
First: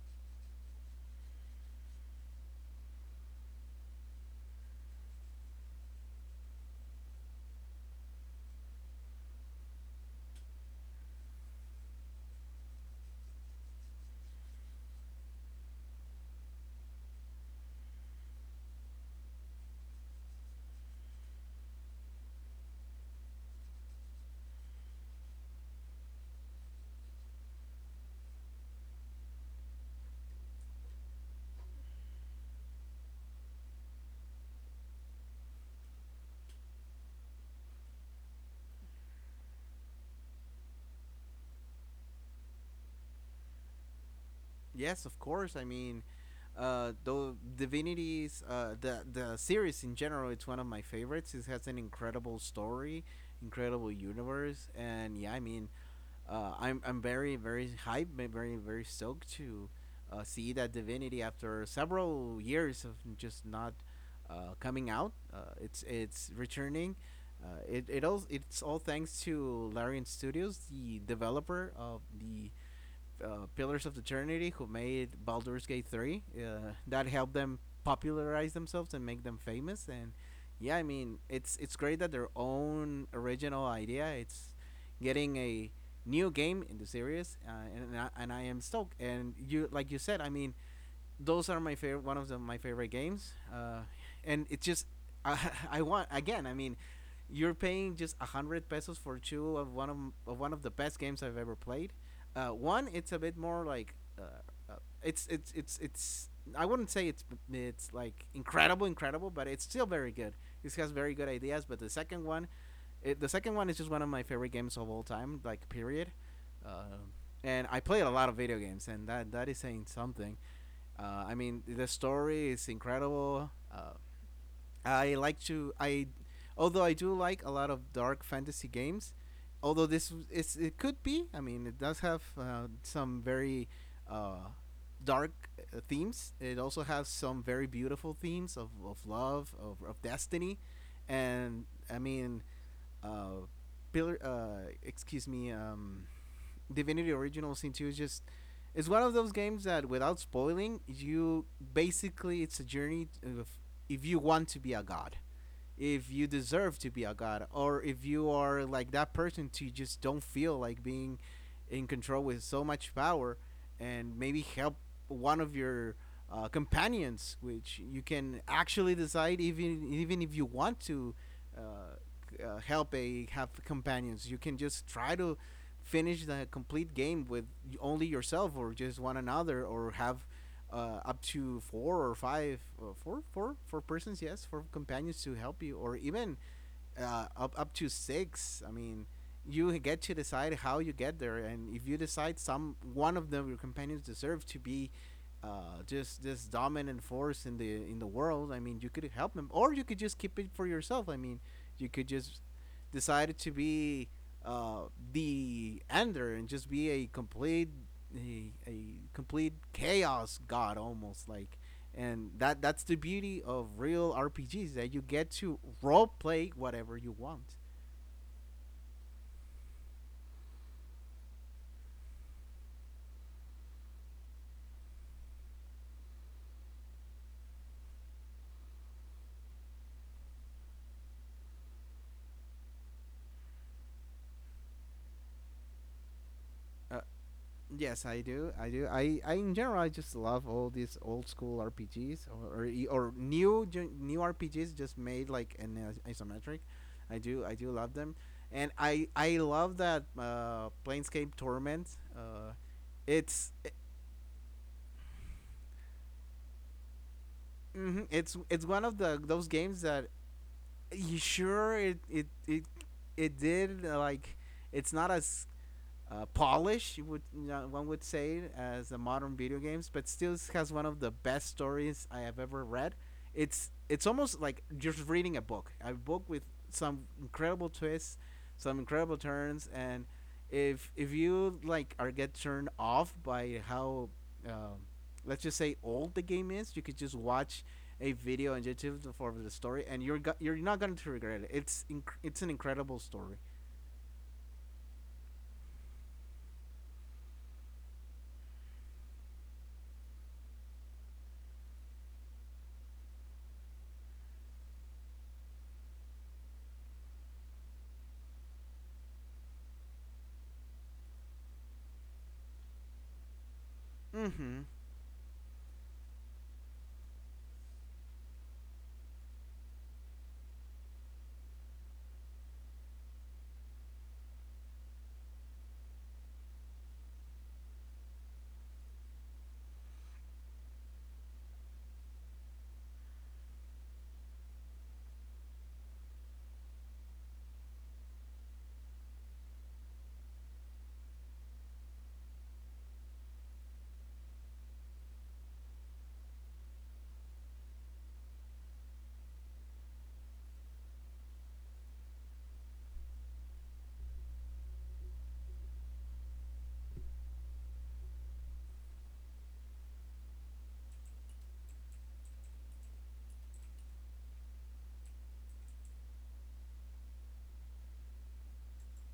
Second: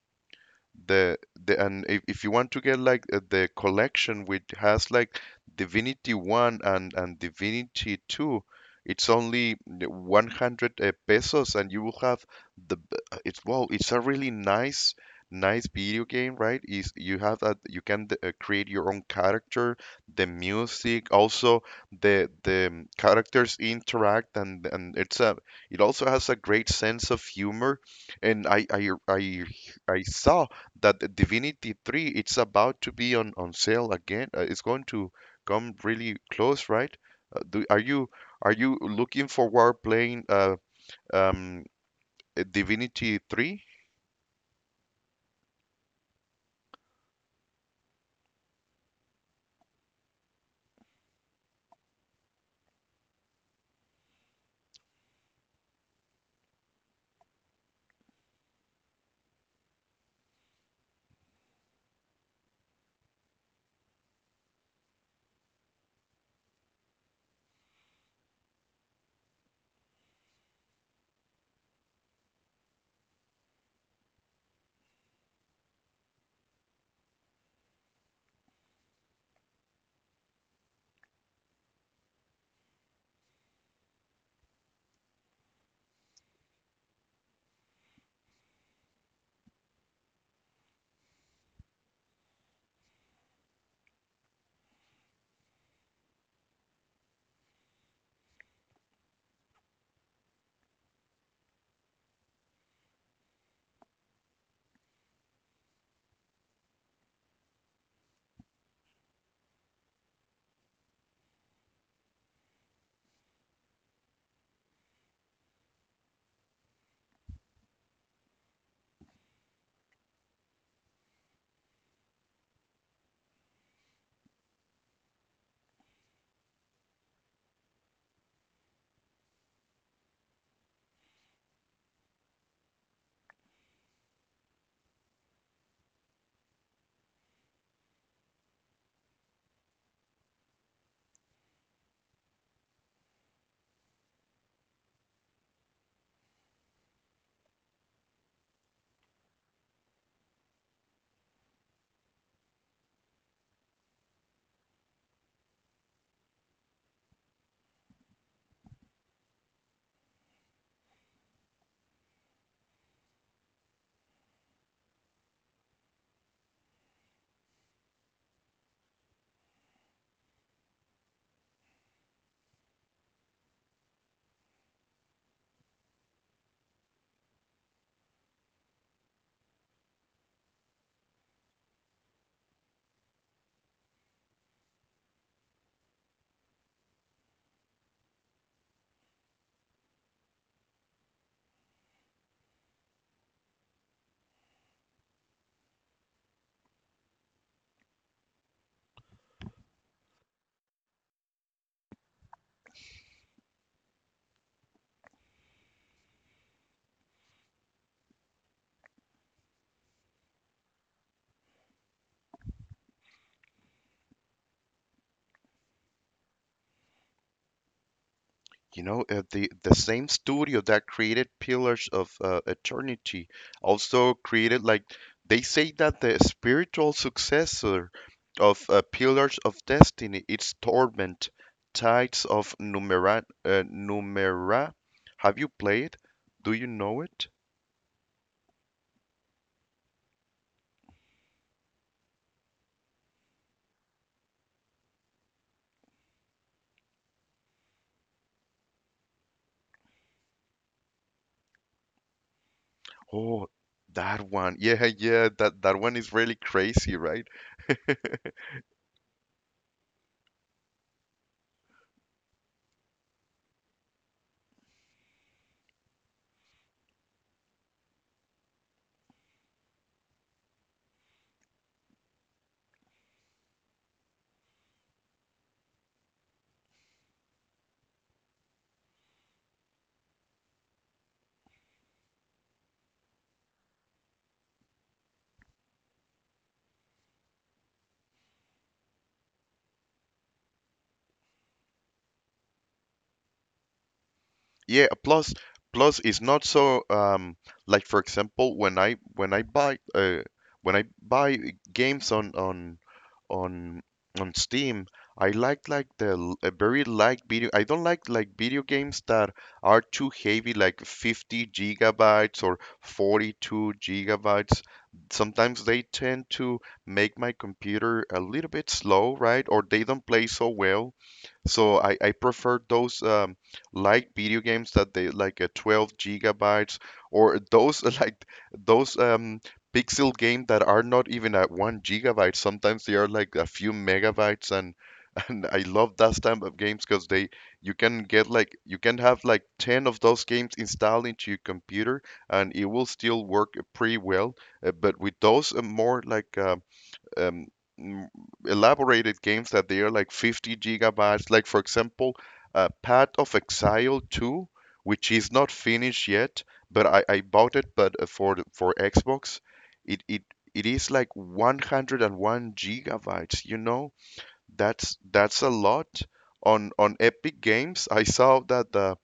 the the and if you want to get like the collection which has like Divinity 1 and Divinity 2, it's only 100 pesos, and you will have it's wow, it's a really nice video game, right? Is you have that you can create your own character, the music also, the characters interact, and it's a, it also has a great sense of humor. And I saw that the Divinity 3, it's about to be on sale again. It's going to come really close, right? Are you looking forward playing um, Divinity 3? Yes, of course. I mean, though divinities, the series in general, it's one of my favorites. It has an incredible story, incredible universe, and yeah, I mean, I'm very very hyped, very very stoked to see that Divinity after several years of just not coming out. It's returning. It's all thanks to Larian Studios, the developer of the Pillars of Eternity, who made Baldur's Gate 3. That helped them popularize themselves and make them famous. And yeah, I mean, it's great that their own original idea, it's getting a new game in the series, and I am stoked. And you, like you said, I mean, those are my favorite, one of the, my favorite games. And it's just, I, I want again. I mean, you're paying just 100 pesos for two of one of the best games I've ever played. One, it's a bit more like, uh, it's. I wouldn't say it's like incredible, incredible, but it's still very good. It has very good ideas. But the second one, the second one is just one of my favorite games of all time, like period. Uh, and I played a lot of video games, and that is saying something. I mean, the story is incredible. I like to I although I do like a lot of dark fantasy games, although this is it could be. I mean, it does have some very uh, dark themes. It also has some very beautiful themes of love, of destiny, and I mean, uh, pillar. Excuse me. Divinity Original Sin 2 is just, it's one of those games that, without spoiling, you basically it's a journey of if you want to be a god, if you deserve to be a god, or if you are like that person to just don't feel like being in control with so much power, and maybe help one of your companions, which you can actually decide, even even if you want to uh, help a have companions. You can just try to finish the complete game with only yourself, or just one another, or have up to four or five, four persons, yes, four companions to help you, or even up up to six. I mean, you get to decide how you get there, and if you decide some one of them, your companions deserve to be just this dominant force in the world. I mean, you could help him, or you could just keep it for yourself. I mean, you could just decide to be uh, the Ender, and just be a complete a complete chaos god, almost like, and that that's the beauty of real RPGs, that you get to role play whatever you want. The same studio that created Pillars of Eternity also created, like, they say that the spiritual successor of Pillars of Destiny it's Torment, Tides of Numera, Numera. Have you played? Do you know Uh, it? Yes, I do. I do. I in general I just love all these old school RPGs or, or new new RPGs just made like an isometric. I do love them, and I love that Planescape Torment. Uh, it's Oh, it, that one. Yeah, yeah, that one is really crazy, right? mhm, it's one of the those games that you sure it did, like, it's not as polish, you would, you know, one would say, as the modern video games, but still has one of the best stories I have ever read. It's almost like just reading a book with some incredible twists, some incredible turns, and if you like are get turned off by how um, let's just say old the game is, you could just watch a video on YouTube for the story, and you're not going to regret it. It's an incredible story. Yeah, plus plus it's not so like for example when I buy games on on Steam. I like the a very light video. I don't like video games that are too heavy, like 50 gigabytes or 42 Mm-hmm. gigabytes. Sometimes they tend to make my computer a little bit slow, right? Or they don't play so well. So I prefer those light video games that they like 12 gigabytes or those like those pixel game that are not even at 1 gigabyte. Sometimes they are like a few megabytes, and and I love that type of games because they, you can get like, you can have like 10 of those games installed into your computer, and it will still work pretty well. But with those more like um, elaborated games that they are like 50 gigabytes. Like for example, Path of Exile 2, which is not finished yet, but I bought it, but for for Xbox, it it is like 101 gigabytes. You know, that's a lot on Epic Games. I saw that the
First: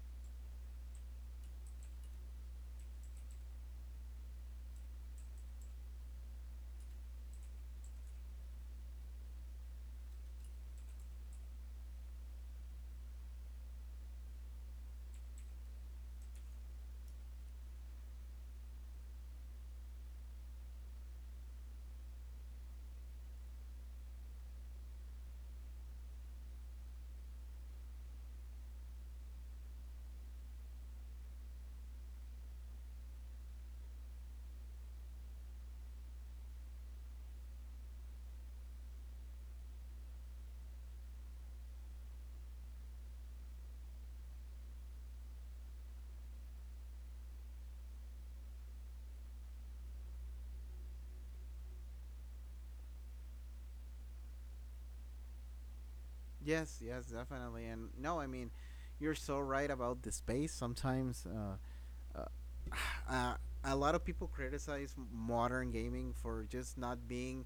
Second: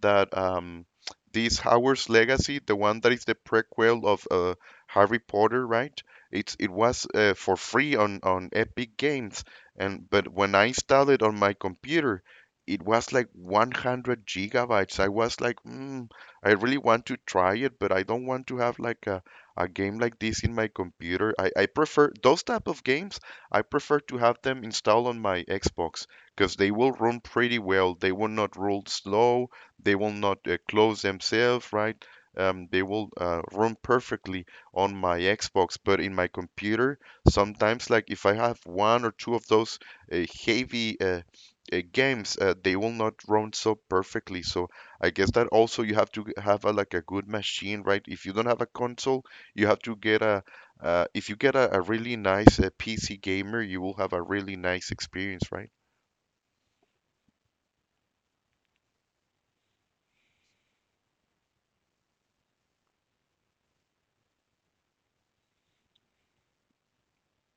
that this Howard's Legacy, the one that is the prequel of Harry Potter, right? It was for free on Epic Games, and but when I installed it on my computer, it was like 100 gigabytes. I was like, mm, I really want to try it, but I don't want to have like a game like this in my computer. I prefer those type of games. I prefer to have them installed on my Xbox because they will run pretty well. They will not roll slow. They will not close themselves, right? They will run perfectly on my Xbox, but in my computer, sometimes, like if I have one or two of those uh, heavy games, they will not run so perfectly. So I guess that also you have to have a, like a good machine, right? If you don't have a console, you have to get a if you get a really nice PC gamer, you will have a really nice experience, right? Yes, yes, definitely. And no, I mean, you're so right about the space. Sometimes uh, a lot of people criticize modern gaming for just not being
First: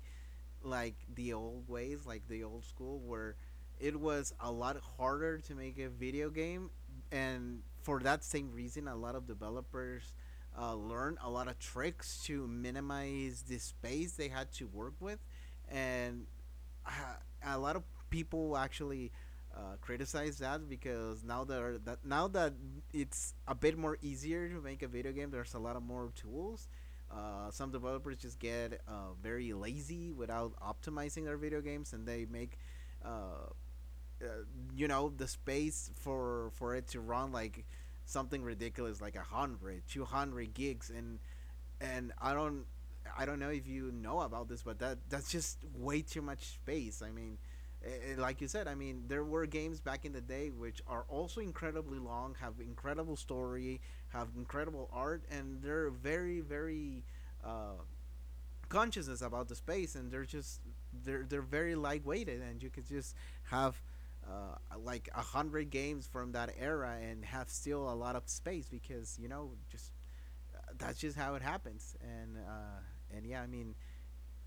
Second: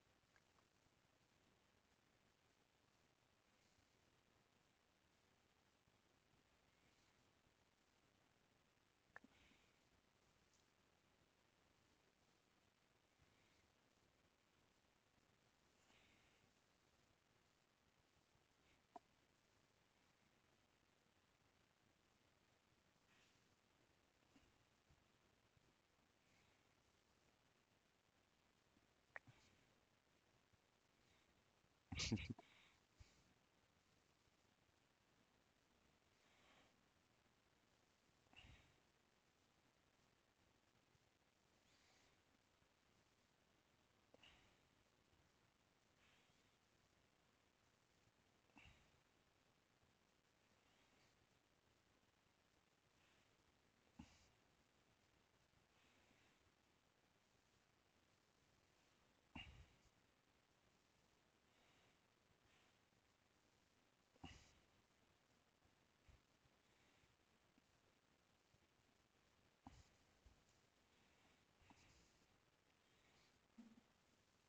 like the old ways, like the old school, where it was a lot harder to make a video game. And for that same reason, a lot of developers learn a lot of tricks to minimize the space they had to work with. And a lot of people actually criticize that because now that it's a bit more easier to make a video game, there's a lot of more tools. Some developers just get very lazy without optimizing their video games, and they make uh, uh, you know the space for it to run like something ridiculous like a hundred, 200 gigs, and and I don't I don't know if you know about this, but that's just way too much space. I mean, eh, like you said, I mean there were games back in the day which are also incredibly long, have incredible story, have incredible art, and they're very very uh, consciousness about the space, and they're very lightweighted, and you could just have. Uh, like a hundred games from that era and have still a lot of space because you know just that's just how it happens. And yeah, I mean,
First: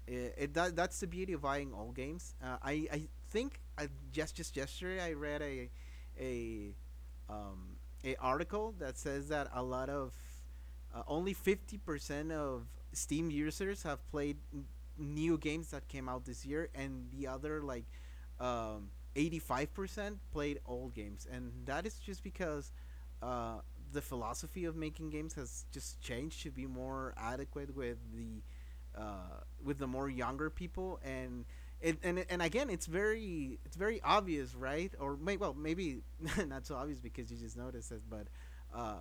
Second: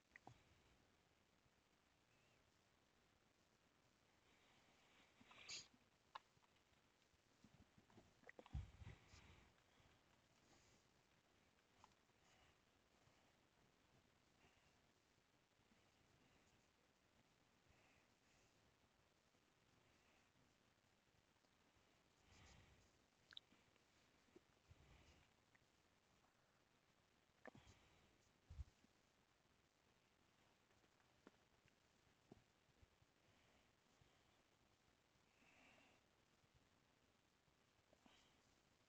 that's the beauty of buying all games. I think I just yesterday I read a a um, a article that says that a lot of only 50% of Steam users have played new games that came out this year, and the other like um, 85% played old games, and that is just because. Uh, the philosophy of making games has just changed to be more adequate with the more younger people, and and again it's very obvious, right? Or well, maybe not so obvious because you just noticed it. But uh,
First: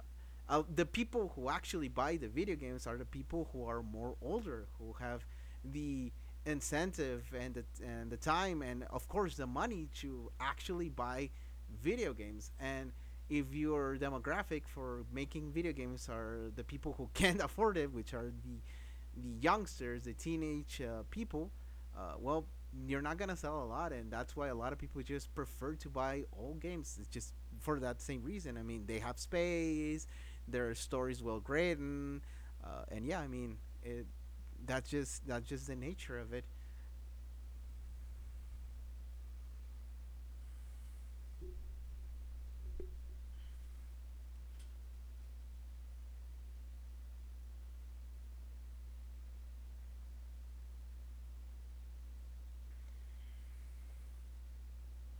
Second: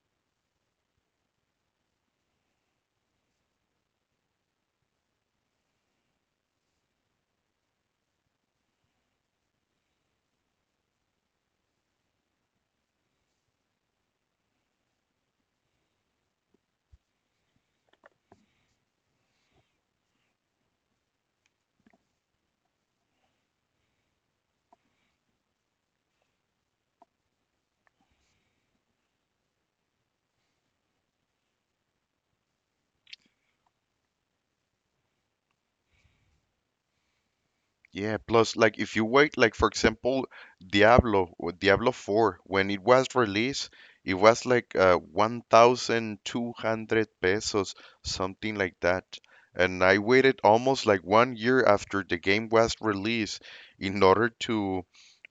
the people who actually buy the video games are the people who are more older, who have the incentive and and the time, and of course the money to actually buy video games. And if your demographic for making video games are the people who can't afford it, which are the youngsters, the teenage people, well, you're not gonna sell a lot, and that's why a lot of people just prefer to buy old games. It's just for that same reason. I mean, they have space, their stories well written, and yeah, I mean, it, that's just the nature of it. Yeah, plus like if you wait, like for example, Diablo or Diablo 4, when it was released, it was like 1,200 pesos, something like that. And I waited almost like 1 year after the game was released in order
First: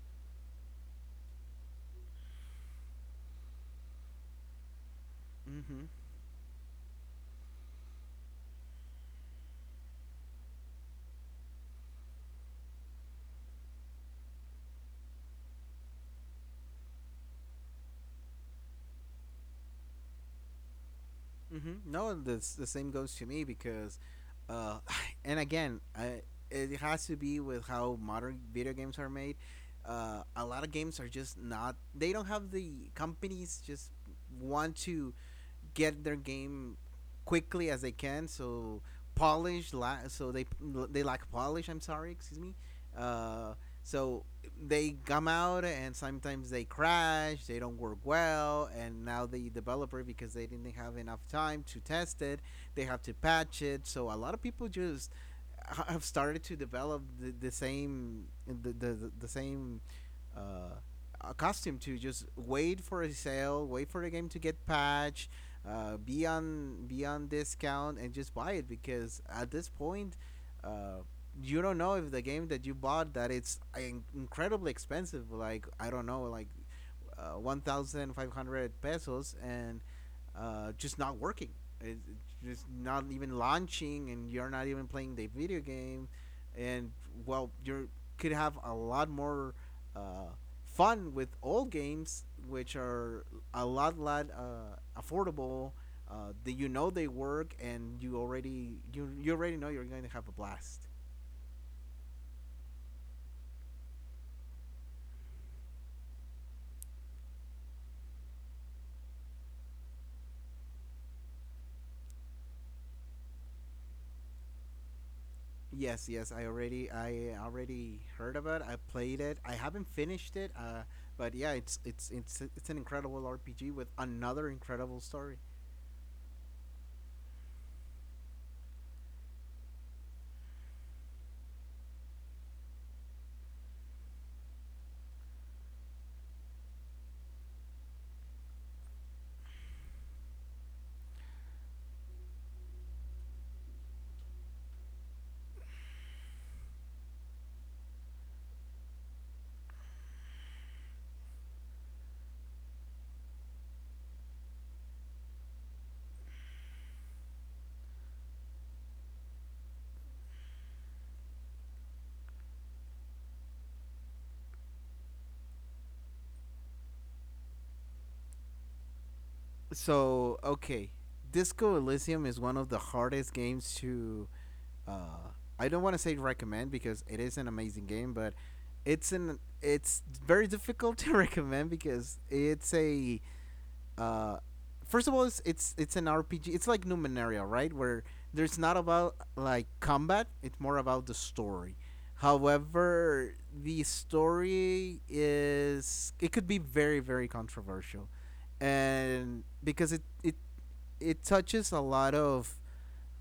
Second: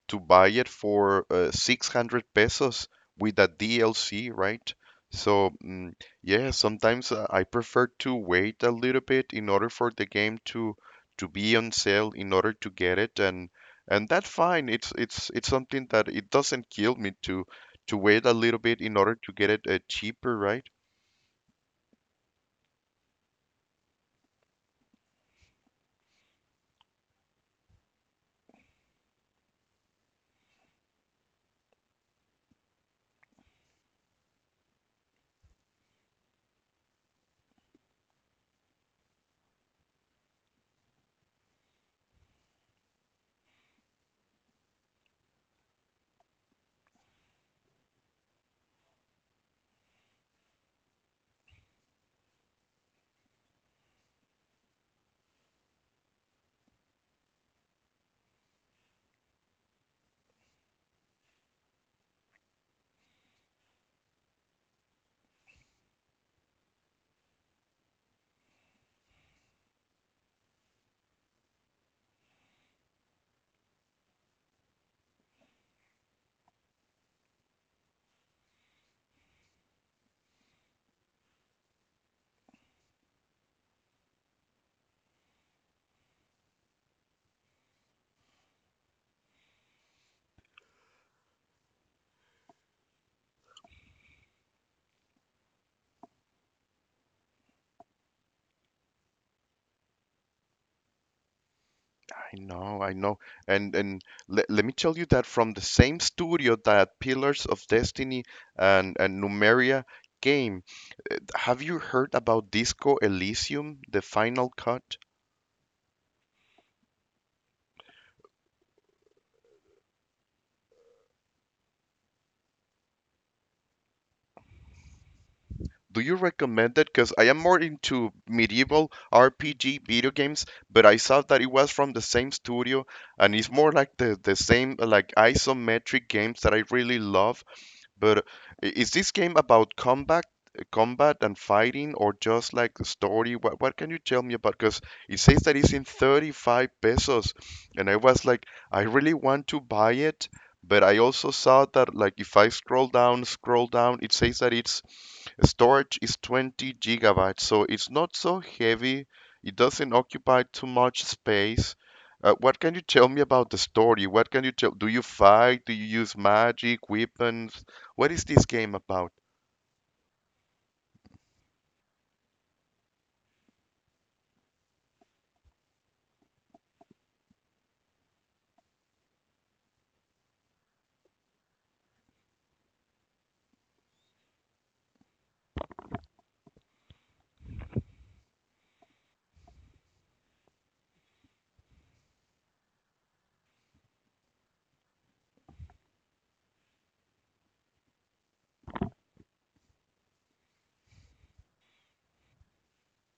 to buy it for 600 pesos with a DLC, right? So, Hmm. mm, yeah, sometimes I prefer to wait a little bit in order for the game to be on sale in order to get it, and that's fine. It's something that it doesn't kill me to wait a little bit in order to get it cheaper, right? Hmm. No, this the same goes to me because, uh, and again, it has to be with how modern video games are made. A lot of games are just not. They don't have the companies just want to get their game quickly as they can. So so they lack polish. I'm sorry, excuse me. Uh, so they come out and sometimes they crash. They don't work well, and now the developer, because they didn't have enough time to test it, they have to patch it. So a lot of people just have started to develop the same. Uh, Accustomed to just wait for a sale, wait for the game to get patched, be on discount, and just buy it because at this point, uh, you don't know if the game that you bought that it's incredibly expensive. Like I don't know, like 1,500 pesos, and just not working. It's just not even launching, and you're not even playing the video game, and well, you could have a lot more uh, fun with old games, which are a lot lot affordable. That you know they work, and you already know you're going to have a blast. I know, I know. And le let me tell you that from the same studio that Pillars of Destiny and Numeria came. Have you heard about Disco Elysium, the final cut? Yes, yes, I already heard about. It. I played it. I haven't finished it. But yeah, it's it's an incredible RPG with another incredible story. Do you recommend it? Because I am more into medieval RPG video games, but I saw that it was from the same studio, and it's more like the same like isometric games that I really love. But is this game about combat, combat and fighting, or just like the story? What can you tell me about? Because it says that it's in 35 pesos, and I was like, I really want to buy it, but I also saw that, like, if I scroll down, it says that its storage is 20 gigabytes, so it's not so heavy. It doesn't occupy too much space. What can you tell me about the story? What can you tell? Do you fight? Do you use magic, weapons? What is this game about? Okay, Disco Elysium is one of the hardest games to. Uh, I don't want to say recommend because it is an amazing game, but it's very difficult to recommend because it's a uh, first of all, it's it's an RPG. It's like Numenaria, right? Where there's not about like combat. It's more about the story. However, the story is it could be very very controversial, and because it it touches a lot of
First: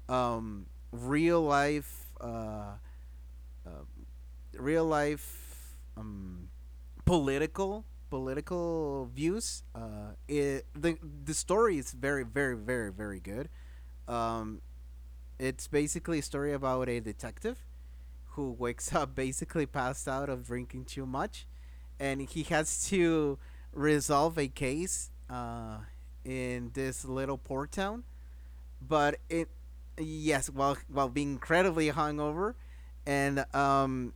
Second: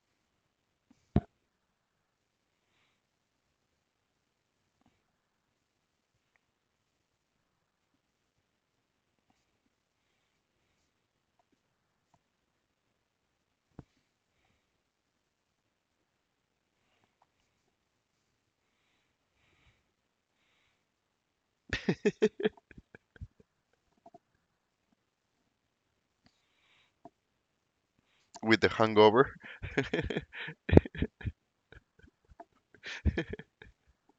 um, real life uh, uh, real life political views. It The story is very very good. Um, it's basically a story about a detective who wakes up basically passed out of drinking too much, and he has to resolve a case in this little port town. With the But hangover? it Yes, while being incredibly hungover, and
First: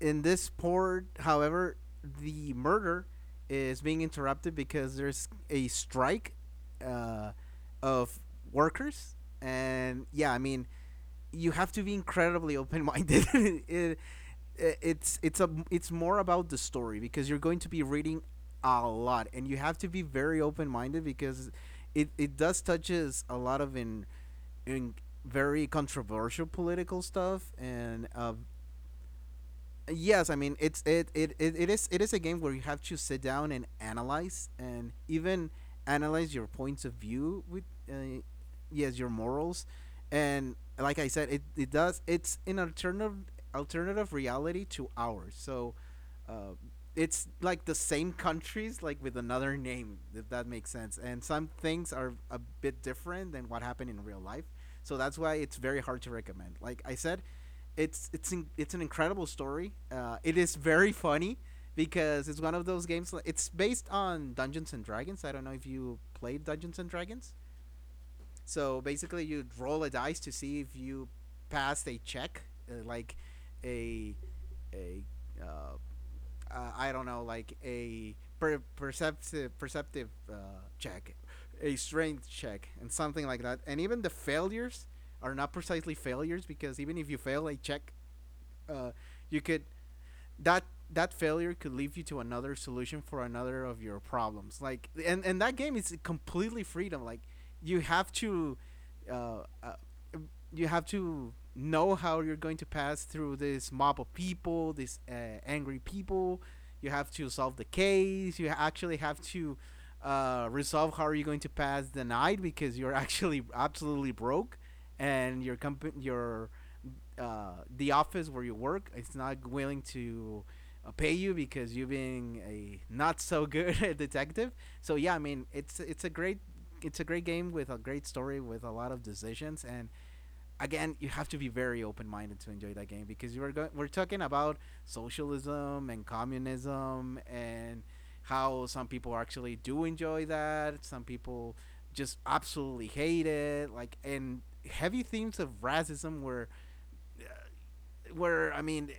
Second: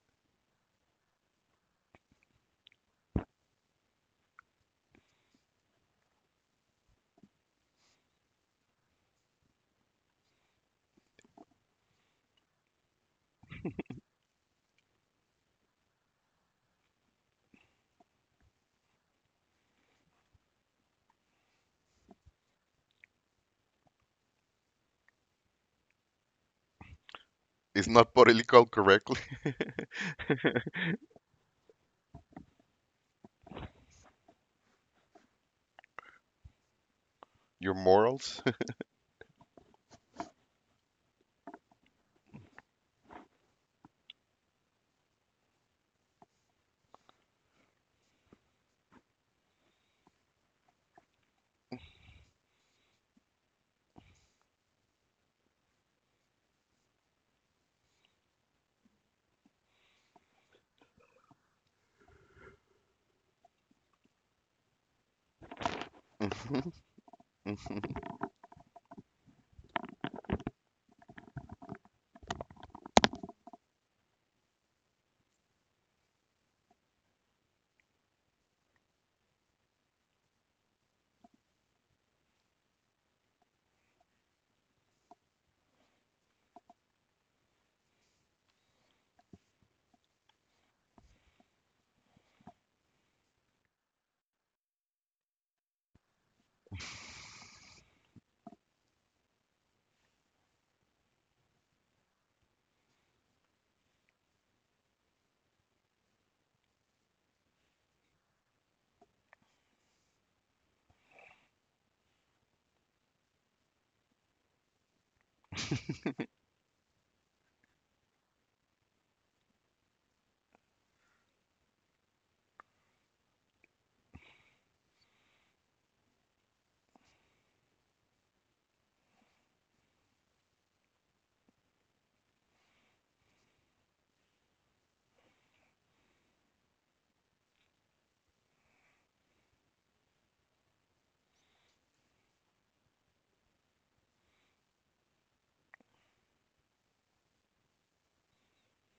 in this port, however, the murder is being interrupted because there's a strike uh, of workers, and yeah, I mean, you have to be incredibly open-minded. it, it's a it's more about the story because you're going to be reading a lot, and you have to be very open-minded because it does touches a lot of in very controversial political stuff. It's And not political correctly. yes, I mean it it is a game where you have to sit down and analyze, and even analyze your points of view with Your uh, morals? yes, your morals. And like I said, it does, it's an alternative reality to ours. So uh, it's like the same countries, like with another name, if that makes sense. And some things are a bit different than what happened in real life, so that's why it's very hard to recommend. Like I said, it's an incredible story. It is very funny because it's one of those games. It's based on Dungeons and Dragons. I don't know if you played Dungeons and Dragons. So basically, you roll a dice to see if you passed a check, like a a uh, I don't know, like a perceptive check, a strength check, and something like that. And even the failures are not precisely failures, because even if you fail a check, uh, you could that that failure could lead you to another solution for another of your problems. Like, and that game is completely freedom. You have to. Uh, uh, you have to know how you're going to pass through this mob of people, these angry people. You have to solve the case. You actually have to resolve how are you going to pass the night, because you're actually absolutely broke, and your company, your the office where you work, it's not willing to pay you because you've been a not so good detective. So yeah, I mean, it's a great game with a great story with a lot of decisions. And again, you have to be very open minded to enjoy that game because we're talking about socialism and communism, and how some people actually do enjoy that. Some people just absolutely hate it. Like, and heavy themes of racism, were where I mean,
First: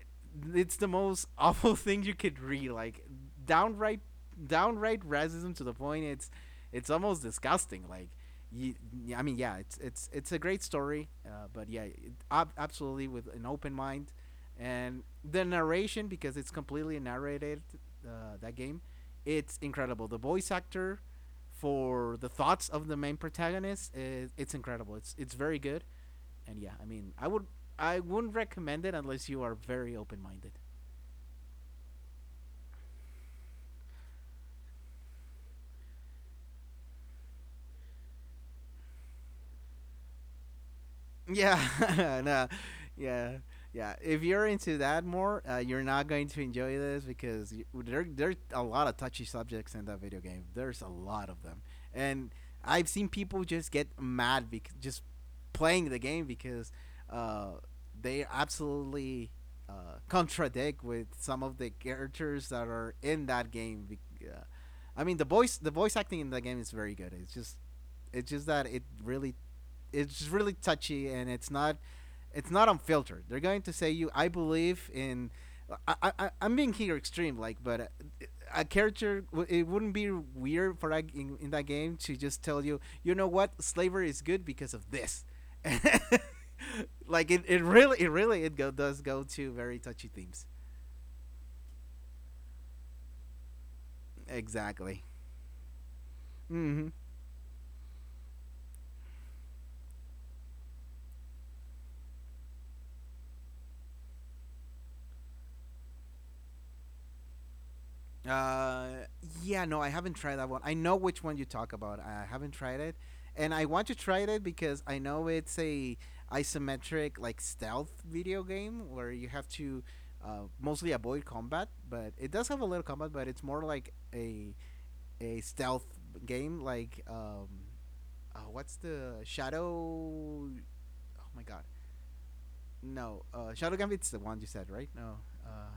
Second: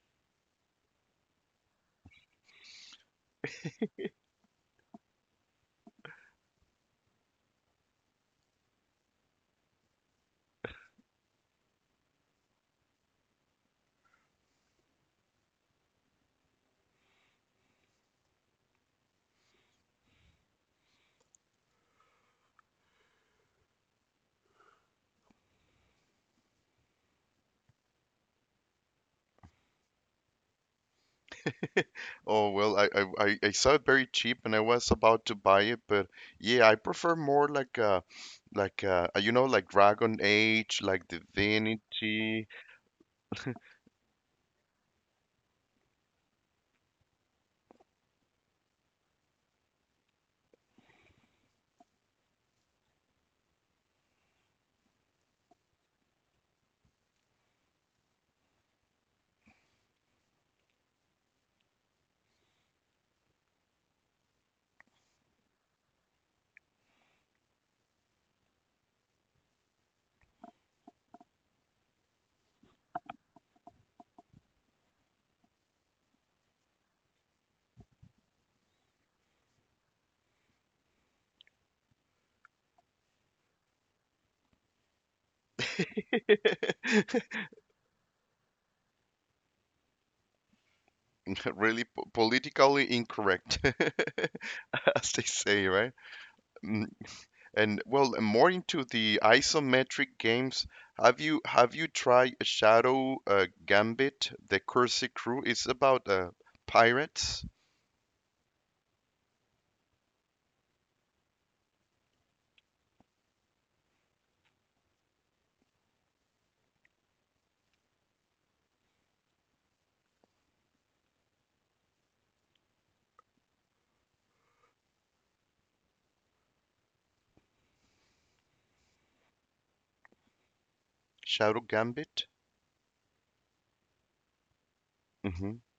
it's the most awful thing you could read. Like downright, downright racism to the point it's almost disgusting. Like, you, I mean, yeah, it's it's a great story, but yeah, absolutely with an open mind, and the narration, because it's completely narrated. That game, it's incredible. The voice actor for the thoughts of the main protagonist, it's incredible. It's very good. And yeah, I mean, I wouldn't recommend it unless you are very open minded. Oh well, I saw it very cheap and I was about to buy it, but yeah, I prefer more like you know, like Dragon Age, like Yeah, Divinity. no, yeah, yeah. If you're into that more, you're not going to enjoy this because y there's a lot of touchy subjects in that video game. There's a lot of them, and I've seen people just get mad because just playing the game, because uh, they absolutely contradict with some of the characters that are in that game. I mean, the voice acting in that game is very good. It's just that it really it's really touchy, and it's not unfiltered. They're going to say you I believe in I I'm being here extreme like but a character it wouldn't be weird for in that game to just tell you, you know what, slavery is good because of this. Like it really does go to very touchy themes. Really po politically incorrect, Exactly. as they say, right? Mhm. And well, and more into the isometric games. Have you tried Shadow Gambit? The Cursed Crew. It's about pirates. Uh, yeah, no, I haven't tried that one. I know which one you talk about. I haven't tried it, and I want to try it because I know it's a isometric like stealth video game where you have to mostly avoid combat, but it does have a little combat, but it's more like a stealth game. What's the Shadow? Oh my god, Shadow Gambit. no, Shadow Gambit's the one you said, right? No, Hmm. uh,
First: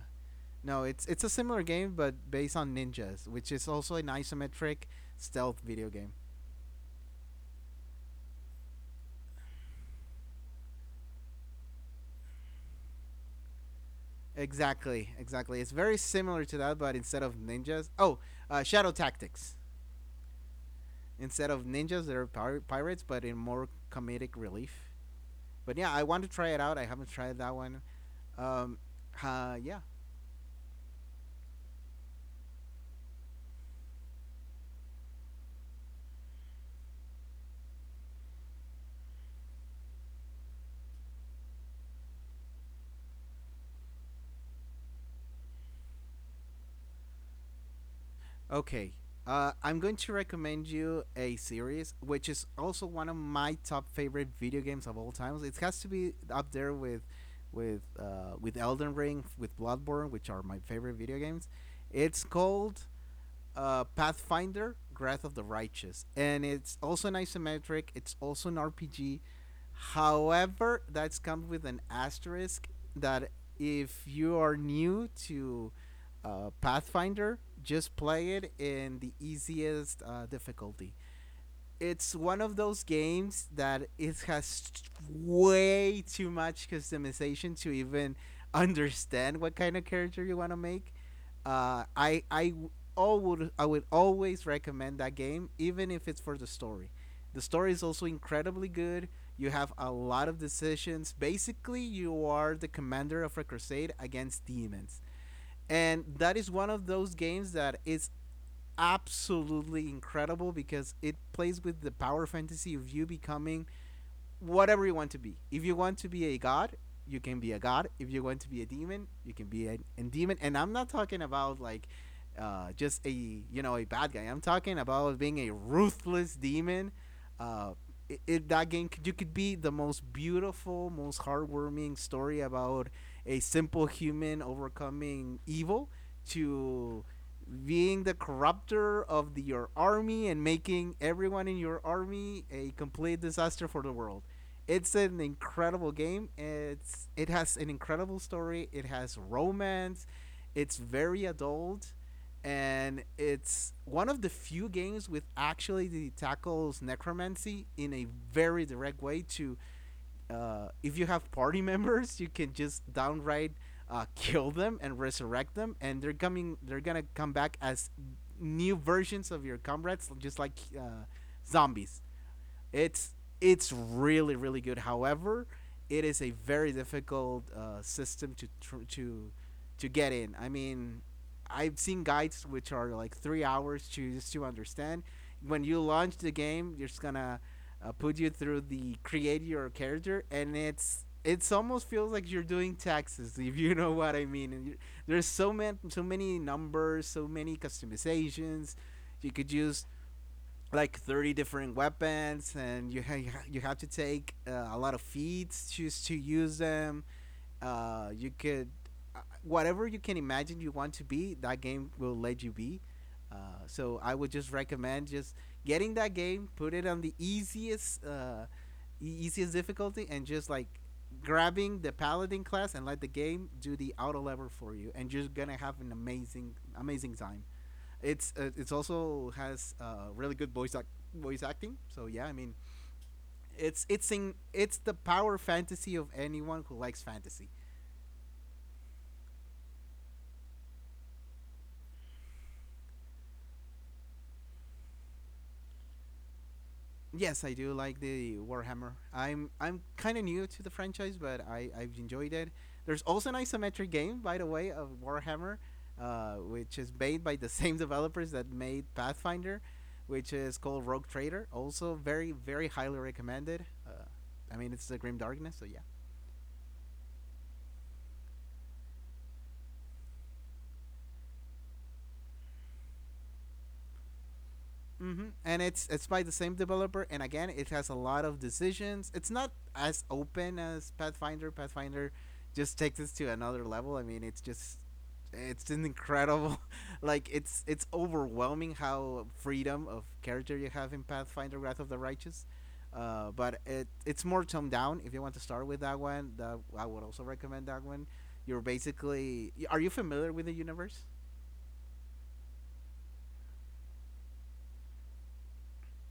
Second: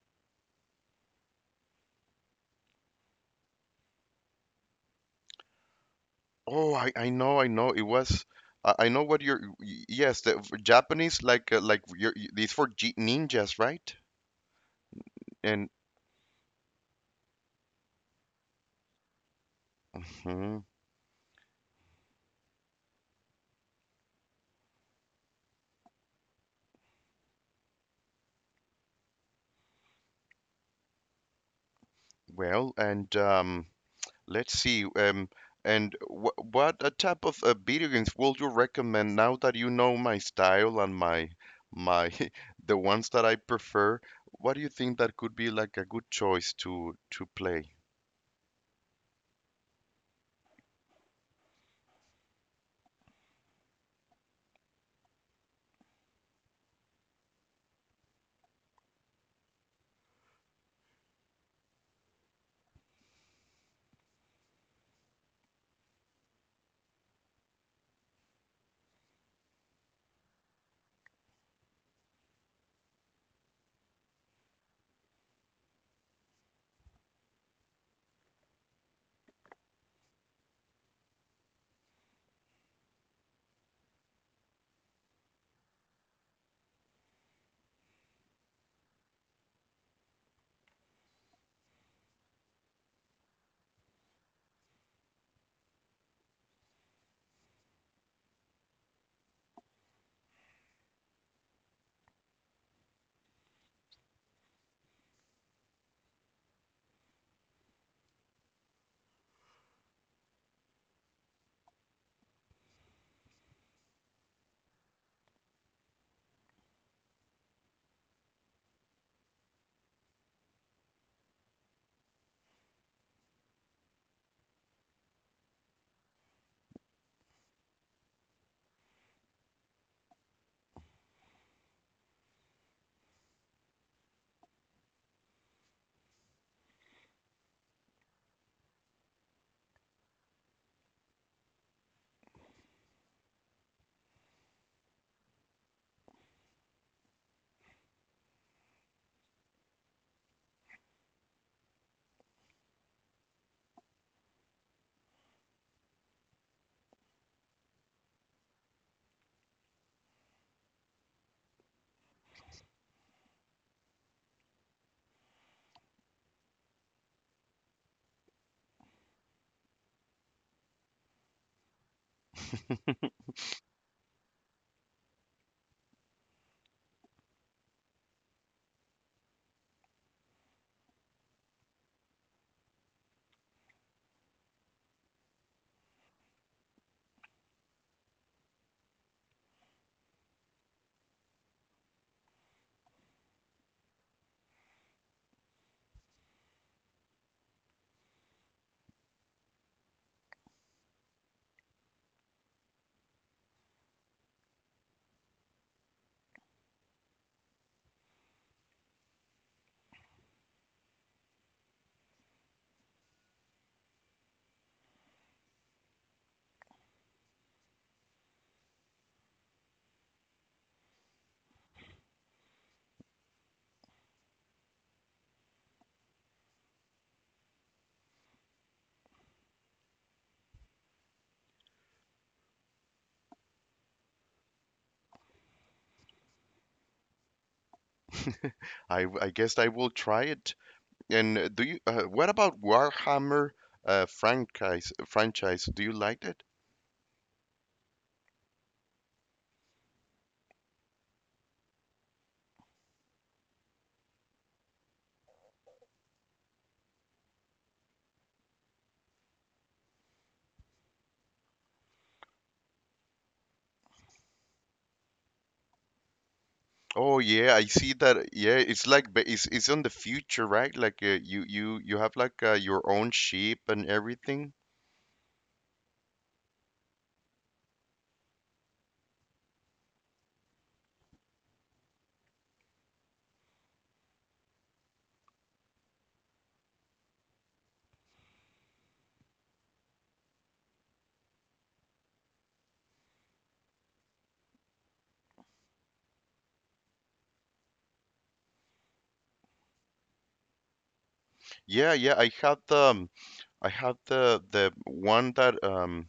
no, it's a similar game but based on ninjas, which is also an isometric stealth video game. Oh, I know, I know. It was. I know what you're. Yes, the Japanese like you're, it's for G ninjas, right? Exactly, exactly. It's And very similar to that, but instead of ninjas, Shadow Tactics. mhm. Instead of ninjas, they're pirates, but in more comedic relief. But yeah, I want to try it out. I haven't tried that one. Um, uh, yeah, Well, and Let's see. And wh what type of video games would you recommend now that you know my style and my the ones that I prefer? What do you think that could be like a good choice to play? Okay. I'm going to recommend you a series, which is also one of my top favorite video games of all times. It has to be up there with Elden Ring, with Bloodborne, which are my favorite video games. It's called Pathfinder: Wrath of the Righteous, and it's also an isometric. It's also an RPG. However, that's come with an asterisk that if you are new to Pathfinder, just play it in the easiest difficulty. It's one of those games that it has way too much customization to even understand what kind of character you want to make. Uh, I I I would always recommend that game, even if it's for the story. The story is also incredibly good. You have a lot of decisions. Basically, you are the commander of a crusade against demons. And that is one of those games that is absolutely incredible because it plays with the power fantasy of you becoming whatever you want to be. If you want to be a god, you can be a god. If you want to be a demon, you can be a demon. And I'm not talking about like just a, you know, a bad guy. I'm talking about being a ruthless demon. Uh, in that game, you could be the most beautiful, most heartwarming story about a simple human overcoming evil to being the corrupter of your army and making everyone in your army a complete disaster for the world. It's an incredible game. It has an incredible story. It has romance. It's very adult, and it's one of the few games with actually the tackles necromancy in a very direct way. To If you have party members, you can just downright kill them and resurrect them, and they're coming. They're gonna come back as new versions of your comrades, just like zombies. It's it's really really good. However, it is a very difficult system to tr- to get in. I mean, I've seen guides which are like 3 hours to just to understand. When you launch the game, you're just gonna put you through the create your character, and it's almost feels like you're doing taxes if you know what I mean. There's so many numbers, so many customizations. You could use like 30 different weapons and you have to take a lot of feats just to use them. You could Whatever you can imagine you want to be, that game will let you be. uh, so I would just recommend just getting that game, put it on the easiest easiest difficulty and just like grabbing the paladin class and let the game do the auto level for you, and you're gonna have an amazing time. It's also has really good voice acting. So yeah, I mean, it's the power fantasy of anyone who likes fantasy. I guess I will try it. And do you what about Warhammer franchise? Do you like it? Yes, I do like the Warhammer. I'm kind of new to the franchise, but I've enjoyed it. There's also an isometric game, by the way, of Warhammer, which is made by the same developers that made Pathfinder, which is called Rogue Trader. Also, very very highly recommended. I mean, it's the Grim Darkness, so yeah. Oh yeah, I see that. Yeah, it's like it's on the future, right? Like you you have like your own ship and everything. Mm-hmm. And it's by the same developer, and again, it has a lot of decisions. It's not as open as Pathfinder. Pathfinder just takes this to another level. I mean, it's just it's an incredible, like it's overwhelming how freedom of character you have in Pathfinder: Wrath of the Righteous. But it's more toned down. If you want to start with that one, that I would also recommend that one. You're basically, are you familiar with the universe? Yeah, yeah, I had the one that um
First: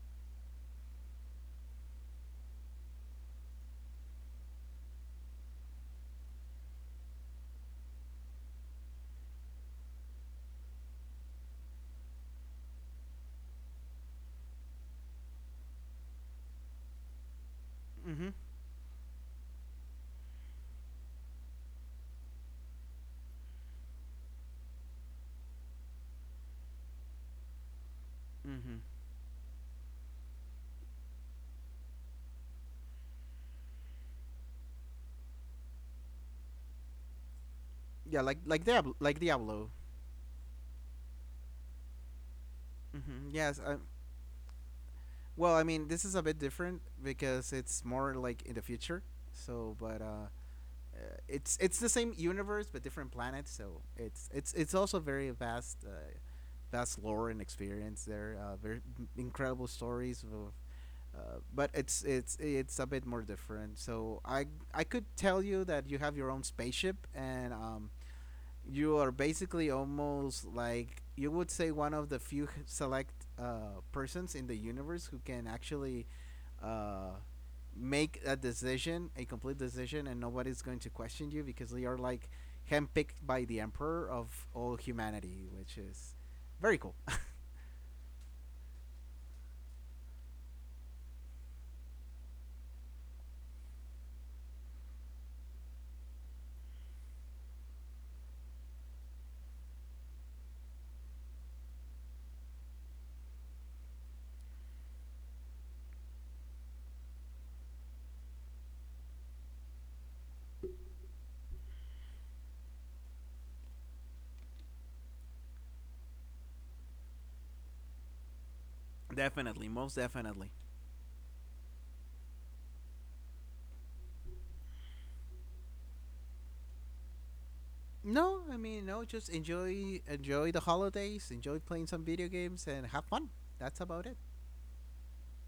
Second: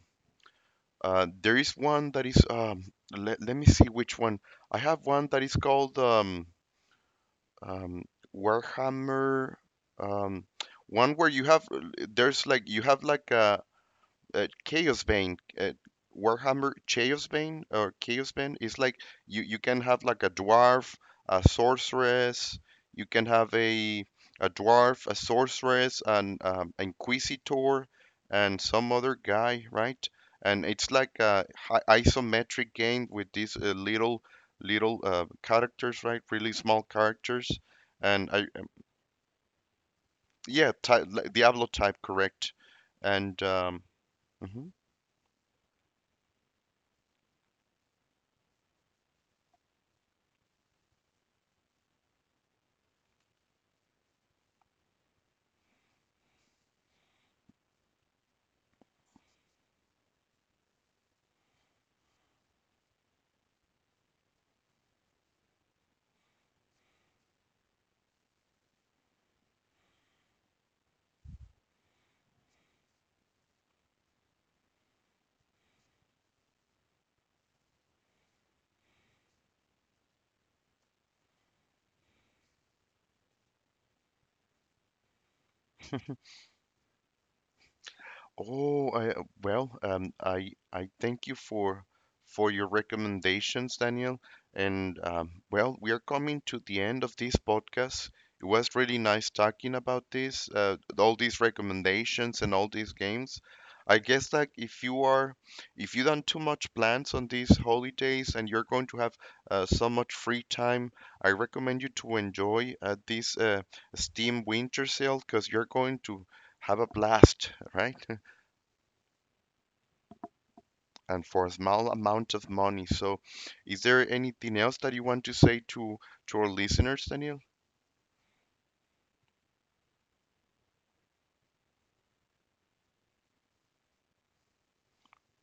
uh there is one that is let, let me see which one. I have one that is called um Warhammer um one where you have, there's like you have like a Chaosbane, Warhammer Chaosbane, or Mm-hmm. Chaosbane is like, you can have like a dwarf, a sorceress, you can have a dwarf, a sorceress, an inquisitor, and Mm-hmm. some other guy, right? And it's like a isometric game with these little little characters, right? Really small characters, Yeah, and I, like Diablo, like Diablo. yeah, like Diablo type, correct? And Yes. Mhm. Well, I mean, this is a bit different because it's more like in the future. So, but uh, it's the same universe but different planets. So it's also very vast, vast lore and experience there. Incredible stories of. But it's a bit more different. So I could tell you that you have your own spaceship and you are basically almost like you would say one of the few select persons in the universe who can actually uh, make a decision, a complete decision, and nobody's going to question you because they are like handpicked by the emperor of all humanity, which is very cool. Oh, I, well, I thank you for your recommendations, Daniel. And well, we are coming to the end of this podcast. It was really nice talking about this, all these recommendations and all these games. I guess like if you are, if you don't too much plans on these holidays and you're going to have so much free time, I recommend you to enjoy this Steam Winter Sale because you're going to have a blast, right? Definitely, most definitely. And for a small amount of money. So, is there anything else that you want to say to our listeners, Daniel? No, I mean, no. Just enjoy, enjoy the holidays, enjoy playing some video games, and have fun. That's about it.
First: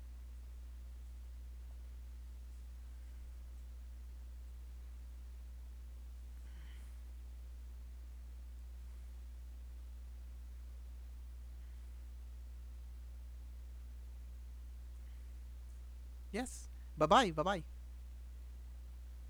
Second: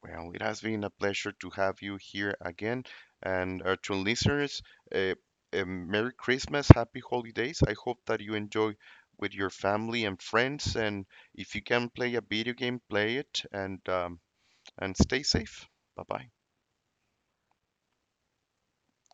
Well, it has been a pleasure to have you here again, and to listeners, uh, a Merry Christmas, Happy Holidays. I hope that you enjoy with your family and friends, and if you can play a video game, play it, and stay safe. Bye bye. Yes. Bye bye. Bye bye.